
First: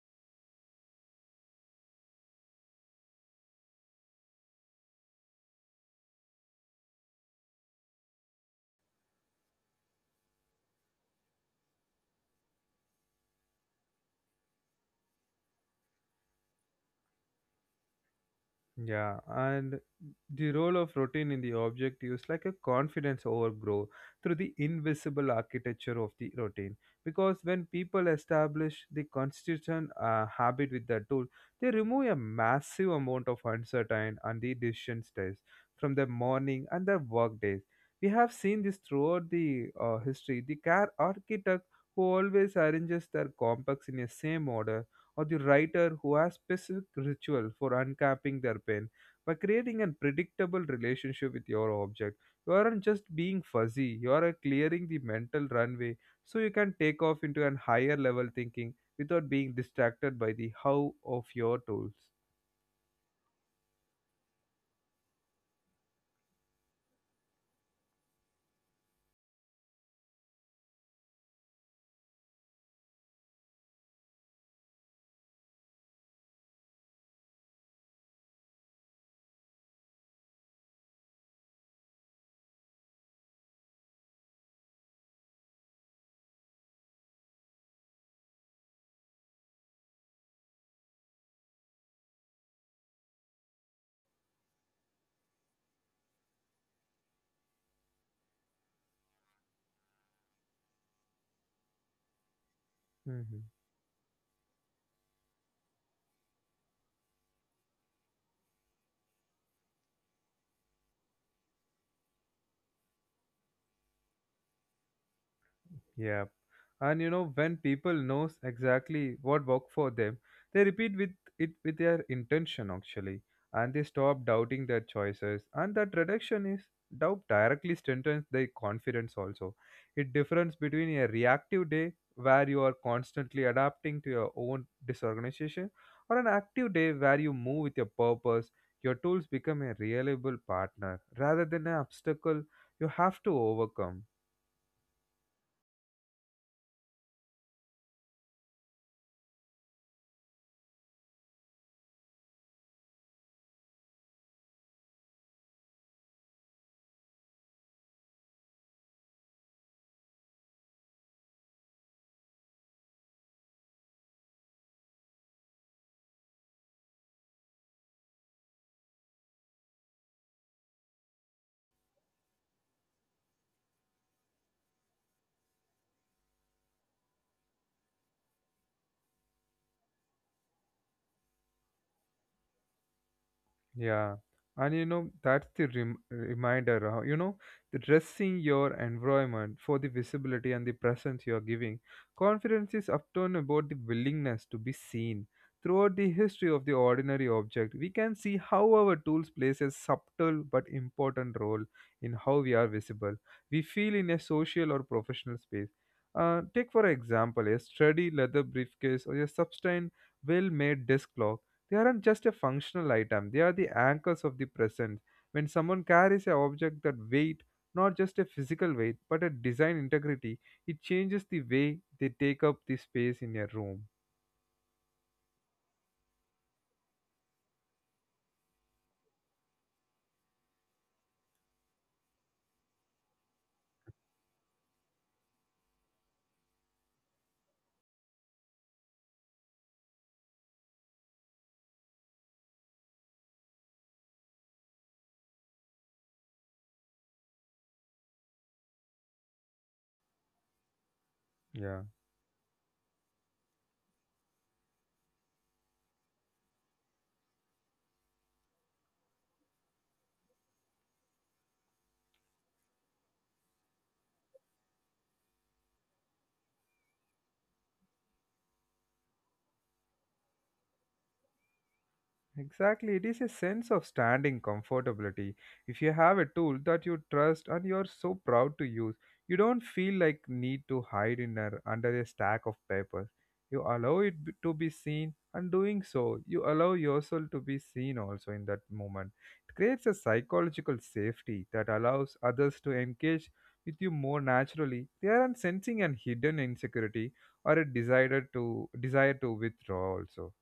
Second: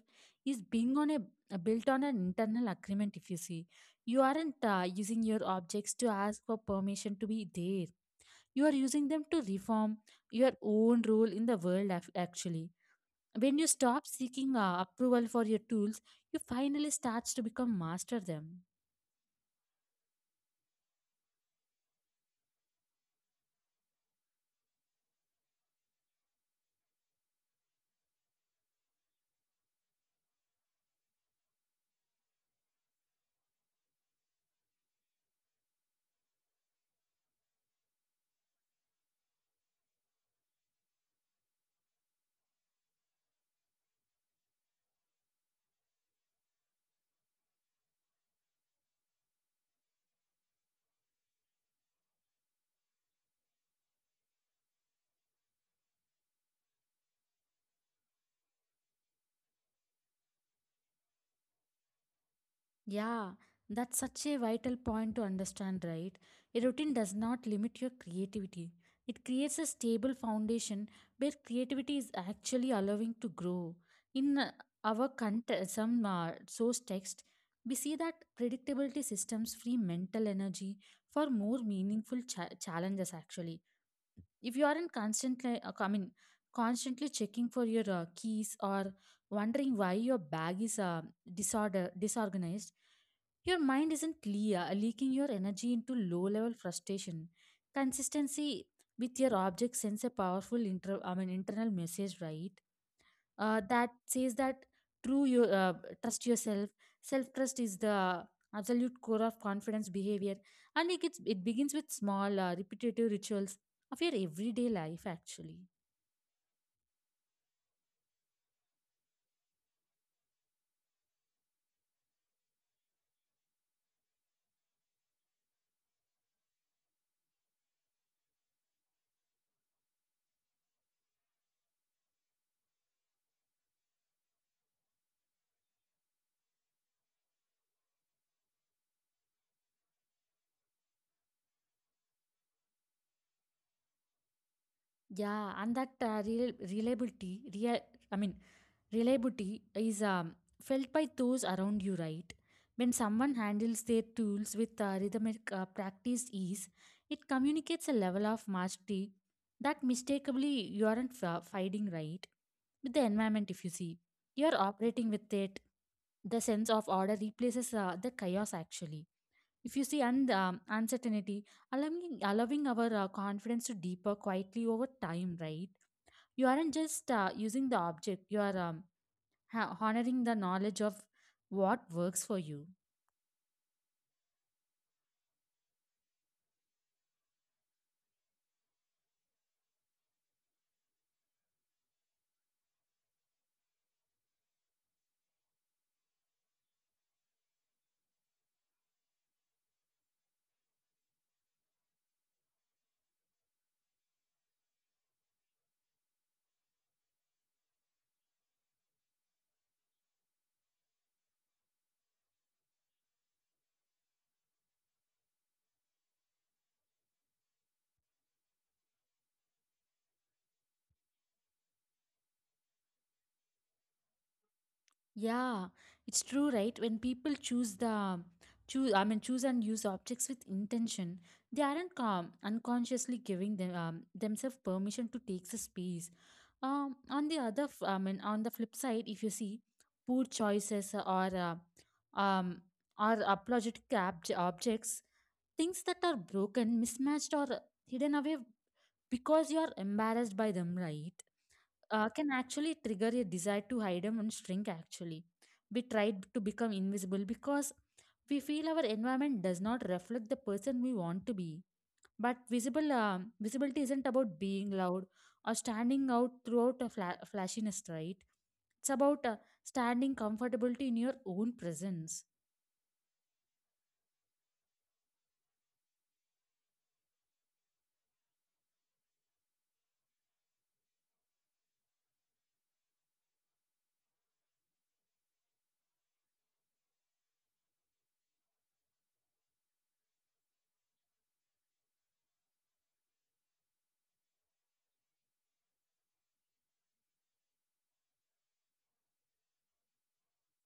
is being on a built on an internal agreement. If you see, you aren't using your objects to ask for permission to be there. You are using them to reform your own role in the world. Actually, when you stop seeking approval for your tools, you finally start to become master them. Yeah, and the role of routine in the object is like a confidence overgrow through the invisible architecture of the routine. Because when people establish the consistent habit with the tool, they remove a massive amount of uncertain and the decision stress from their morning and their work days. We have seen this throughout the history. The car architect who always arranges their complex in a same order or the writer who has specific ritual for uncapping their pen. By creating a predictable relationship with your object, you aren't just being fuzzy, you are clearing the mental runway so you can take off into an higher level thinking without being distracted by the how of your tools. Yeah, that's such a vital point to understand, right? A routine does not limit your creativity. It creates a stable foundation where creativity is actually allowing to grow. In our cont- some source text, we see that predictability systems free mental energy for more meaningful challenges actually if you aren't constantly I mean constantly checking for your keys or wondering why your bag is disorder disorganized. Your mind isn't clear, leaking your energy into low level frustration. Consistency with your object sends a powerful internal message, right? That says that true you trust yourself. Self trust is the absolute core of confidence behavior, and it begins with small repetitive rituals of your everyday life actually. Yeah. And you know, when people knows exactly what worked for them, they repeat with it with their intention actually, and they stop doubting their choices. And that reduction is doubt directly strengthens their confidence also. It difference between a reactive day where you are constantly adapting to your own disorganization or an active day where you move with your purpose, your tools become a reliable partner rather than an obstacle you have to overcome. Yeah, and that real reliability, I mean, reliability is felt by those around you, right? When someone handles their tools with rhythmic practiced ease, it communicates a level of mastery that mistakenly you aren't fighting, right? With the environment, if you see, you're operating with it. The sense of order replaces the chaos actually. If you see uncertainty, allowing our confidence to deeper quietly over time, right? You aren't just using the object, you are honoring the knowledge of what works for you. Yeah, and you know, that's the reminder, you know, the dressing your environment for the visibility and the presence you are giving. Confidence is often about the willingness to be seen. Throughout the history of the ordinary object, we can see how our tools plays a subtle but important role in how we are visible. We feel in a social or professional space. Take for example a sturdy leather briefcase or a sustained well-made desk clock. They aren't just a functional item, they are the anchors of the present. When someone carries an object that weight, not just a physical weight, but a design integrity, it changes the way they take up the space in a room. Yeah, it's true, right? When people choose the choose, I mean, choose and use objects with intention, they aren't unconsciously giving themselves permission to take the space. On the other, f- I mean, on the flip side, if you see poor choices uh, um or apologetic objects, things that are broken, mismatched, or hidden away because you are embarrassed by them, right? Yeah. Can actually trigger a desire to hide them and shrink actually. We try to become invisible because we feel our environment does not reflect the person we want to be, but visible visibility isn't about being loud or standing out throughout a flashiness, right? It's about standing comfortably in your own presence. Exactly, it is a sense of standing comfortability. If you have a tool that you trust and you are so proud to use, you don't feel like need to hide in a, under a stack of papers. You allow it to be seen, and doing so, you allow yourself to be seen also in that moment. It creates a psychological safety that allows others to engage with you more naturally. They aren't sensing an hidden insecurity or a desire to withdraw also.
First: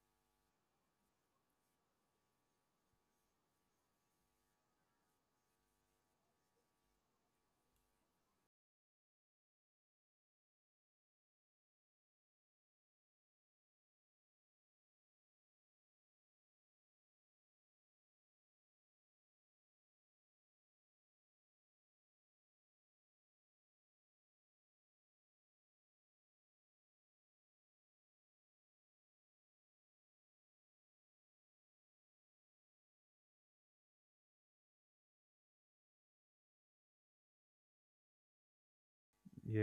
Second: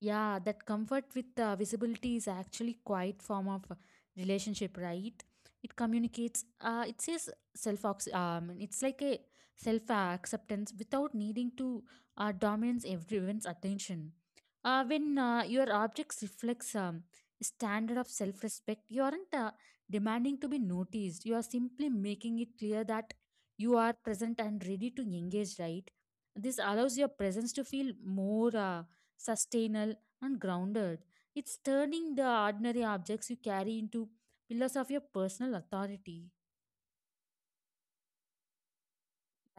Yeah, that comfort with visibility is actually quite form of relationship, right? It communicates. It says self. It's like a self acceptance without needing to dominate everyone's attention. When your objects reflects standard of self respect, you aren't demanding to be noticed. You are simply making it clear that you are present and ready to engage. Right. This allows your presence to feel more. Sustainable, and grounded. It's turning the ordinary objects you carry into pillars of your personal authority,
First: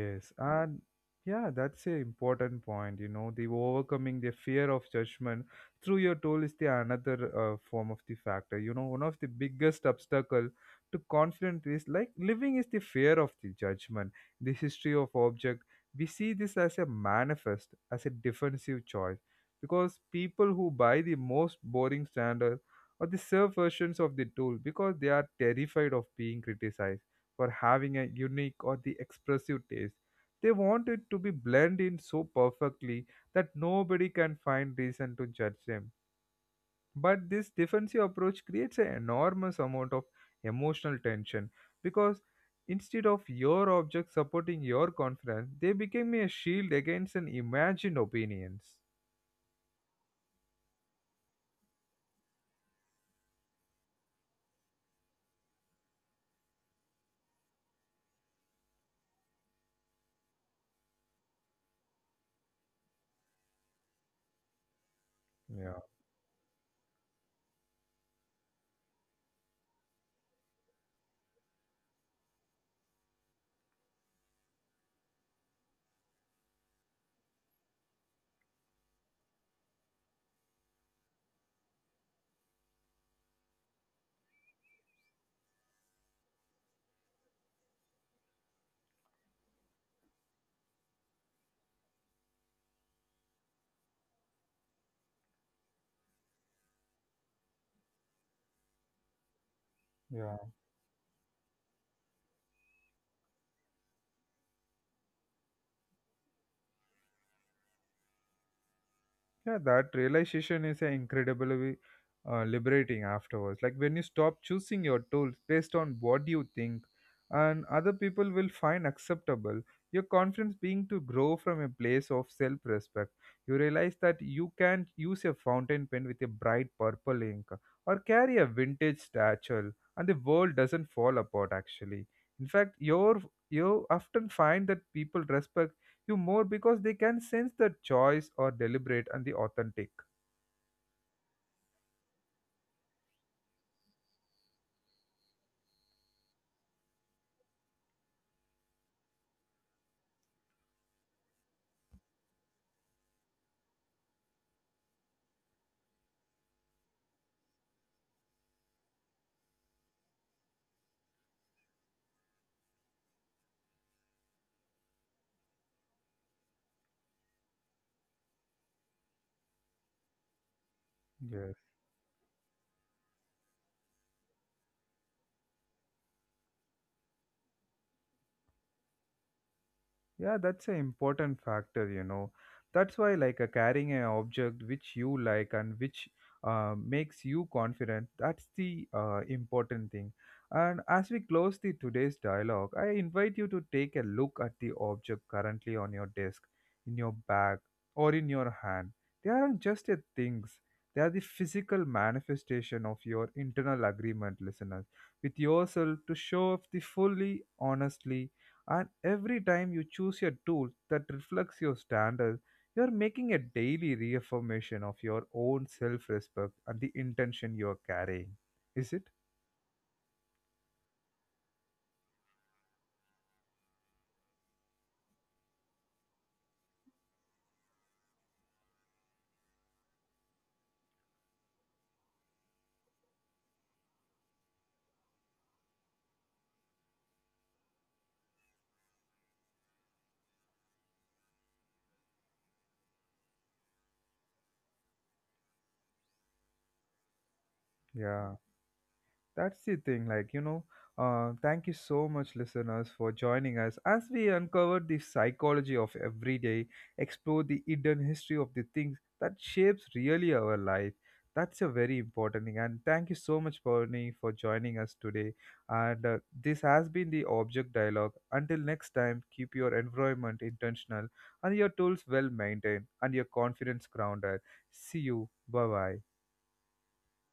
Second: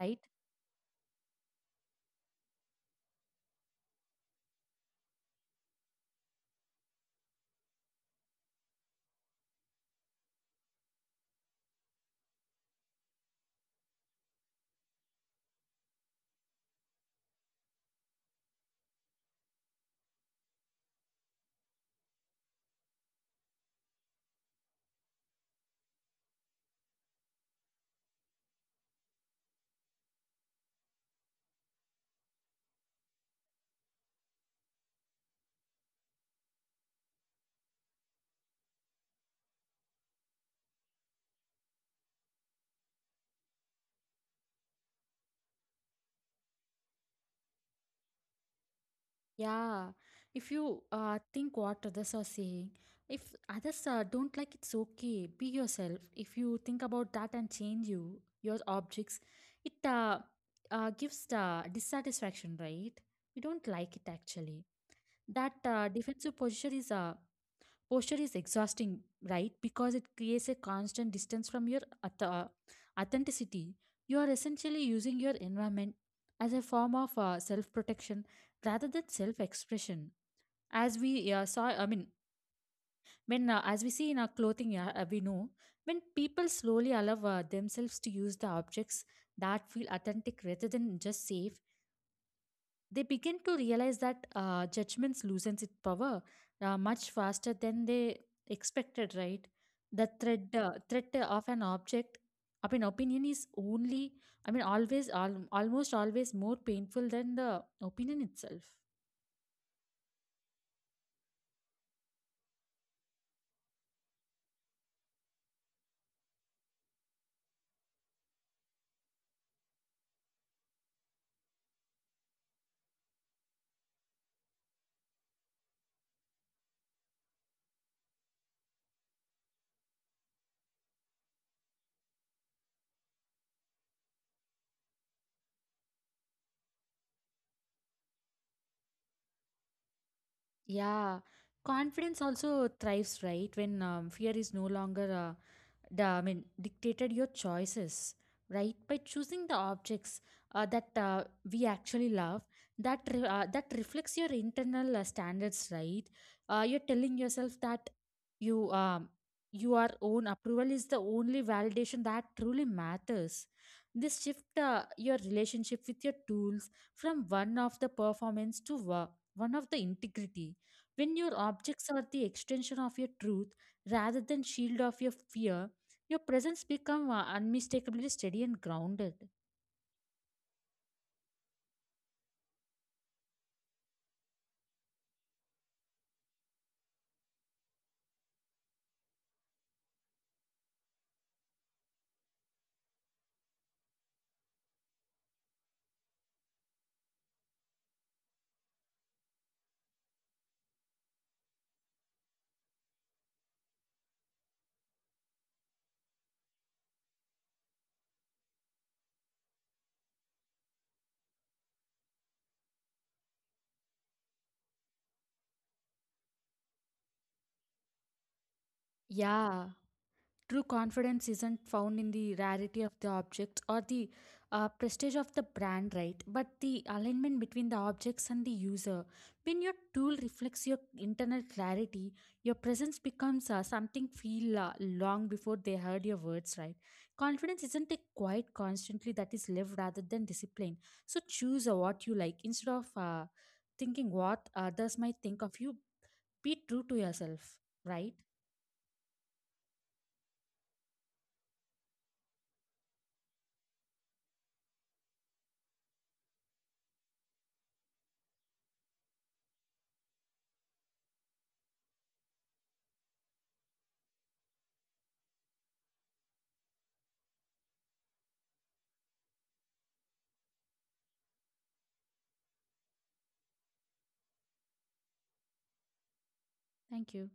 right? and yeah, that's a important point. You know, the overcoming the fear of judgment through your tool is the another form of the factor. You know, one of the biggest obstacle to confidence is like living is the fear of the judgment. The history of object, we see this as a manifest, as a defensive choice, because people who buy the most boring standard or the serve versions of the tool because they are terrified of being criticized for having a unique or the expressive taste. They want it to be blended in so perfectly that nobody can find reason to judge them. But this defensive approach creates an enormous amount of emotional tension because instead of your object supporting your confidence, they became a shield against an imagined opinions. Yeah. If you think what others are saying, if others don't like it's okay. Be yourself. If you think about that and your objects, it gives the dissatisfaction, right? We don't like it actually. That Yeah. Defensive posture is Posture is exhausting, right? Because it creates a constant distance from your authenticity. You are essentially using your environment as a form of self protection rather than self expression. As we saw, I mean, when As we see in our clothing, we know when people slowly allow themselves to use the objects that feel authentic rather than just safe, they begin to realize that judgments loosens its power much faster than they expected, right? The Yeah. threat, uh, threat of an object, of an opinion is only, I mean, always, al- almost always more painful than the opinion itself. Yeah, that realization is incredibly liberating afterwards. Like when you stop choosing your tools based on what you think and other people will find acceptable, your confidence being to grow from a place of self respect. You realize that you can use a fountain pen with a bright purple ink or carry a vintage satchel, and the world doesn't fall apart actually. In fact, you often find that people respect you more because they can sense the choice or deliberate and the authentic. Yeah, confidence also thrives, right? When fear is no longer dictated your choices, right? By choosing the objects that we actually love, that reflects your internal standards, right? You're telling yourself that you um, your own approval is the only validation that truly matters. This shift your relationship with your tools from one of the performance to one of the integrity. When your Yes. objects are the extension of your truth rather than shield of your fear, your presence become unmistakably steady and grounded. Yeah, that's an important factor, you know. That's why, like, carrying an object which you like and which makes you confident, that's the important thing. And as we close the today's dialogue, I invite you to take a look at the object currently on your desk, in your bag, or in your hand. They aren't just a things; they are the physical manifestation of your internal agreement, listeners, with yourself to show up the fully, honestly, and every time you choose your tool that reflects your standards, you're making a daily reaffirmation of your own self respect and the intention you're carrying. Is it? Yeah. True confidence isn't found in the rarity of the objects or the prestige of the brand, right? But the alignment between the objects and the user. When your tool reflects your internal clarity, your presence becomes something feel long before they heard your words, right? Confidence isn't a quiet constantly that is lived rather than discipline. So choose what you like instead of thinking what others might think of you. Be true to yourself, right? Yeah. That's the thing, like, you know, thank you so much, listeners, for joining us as we uncover the psychology of everyday, explore the hidden history of the things that shapes really our life. That's a very important thing. And thank you so much, Pony, for joining us today. And this has been the Object Dialogue. Until next time, keep your environment intentional and your tools well maintained and your confidence grounded. See you. Bye bye. Thank you.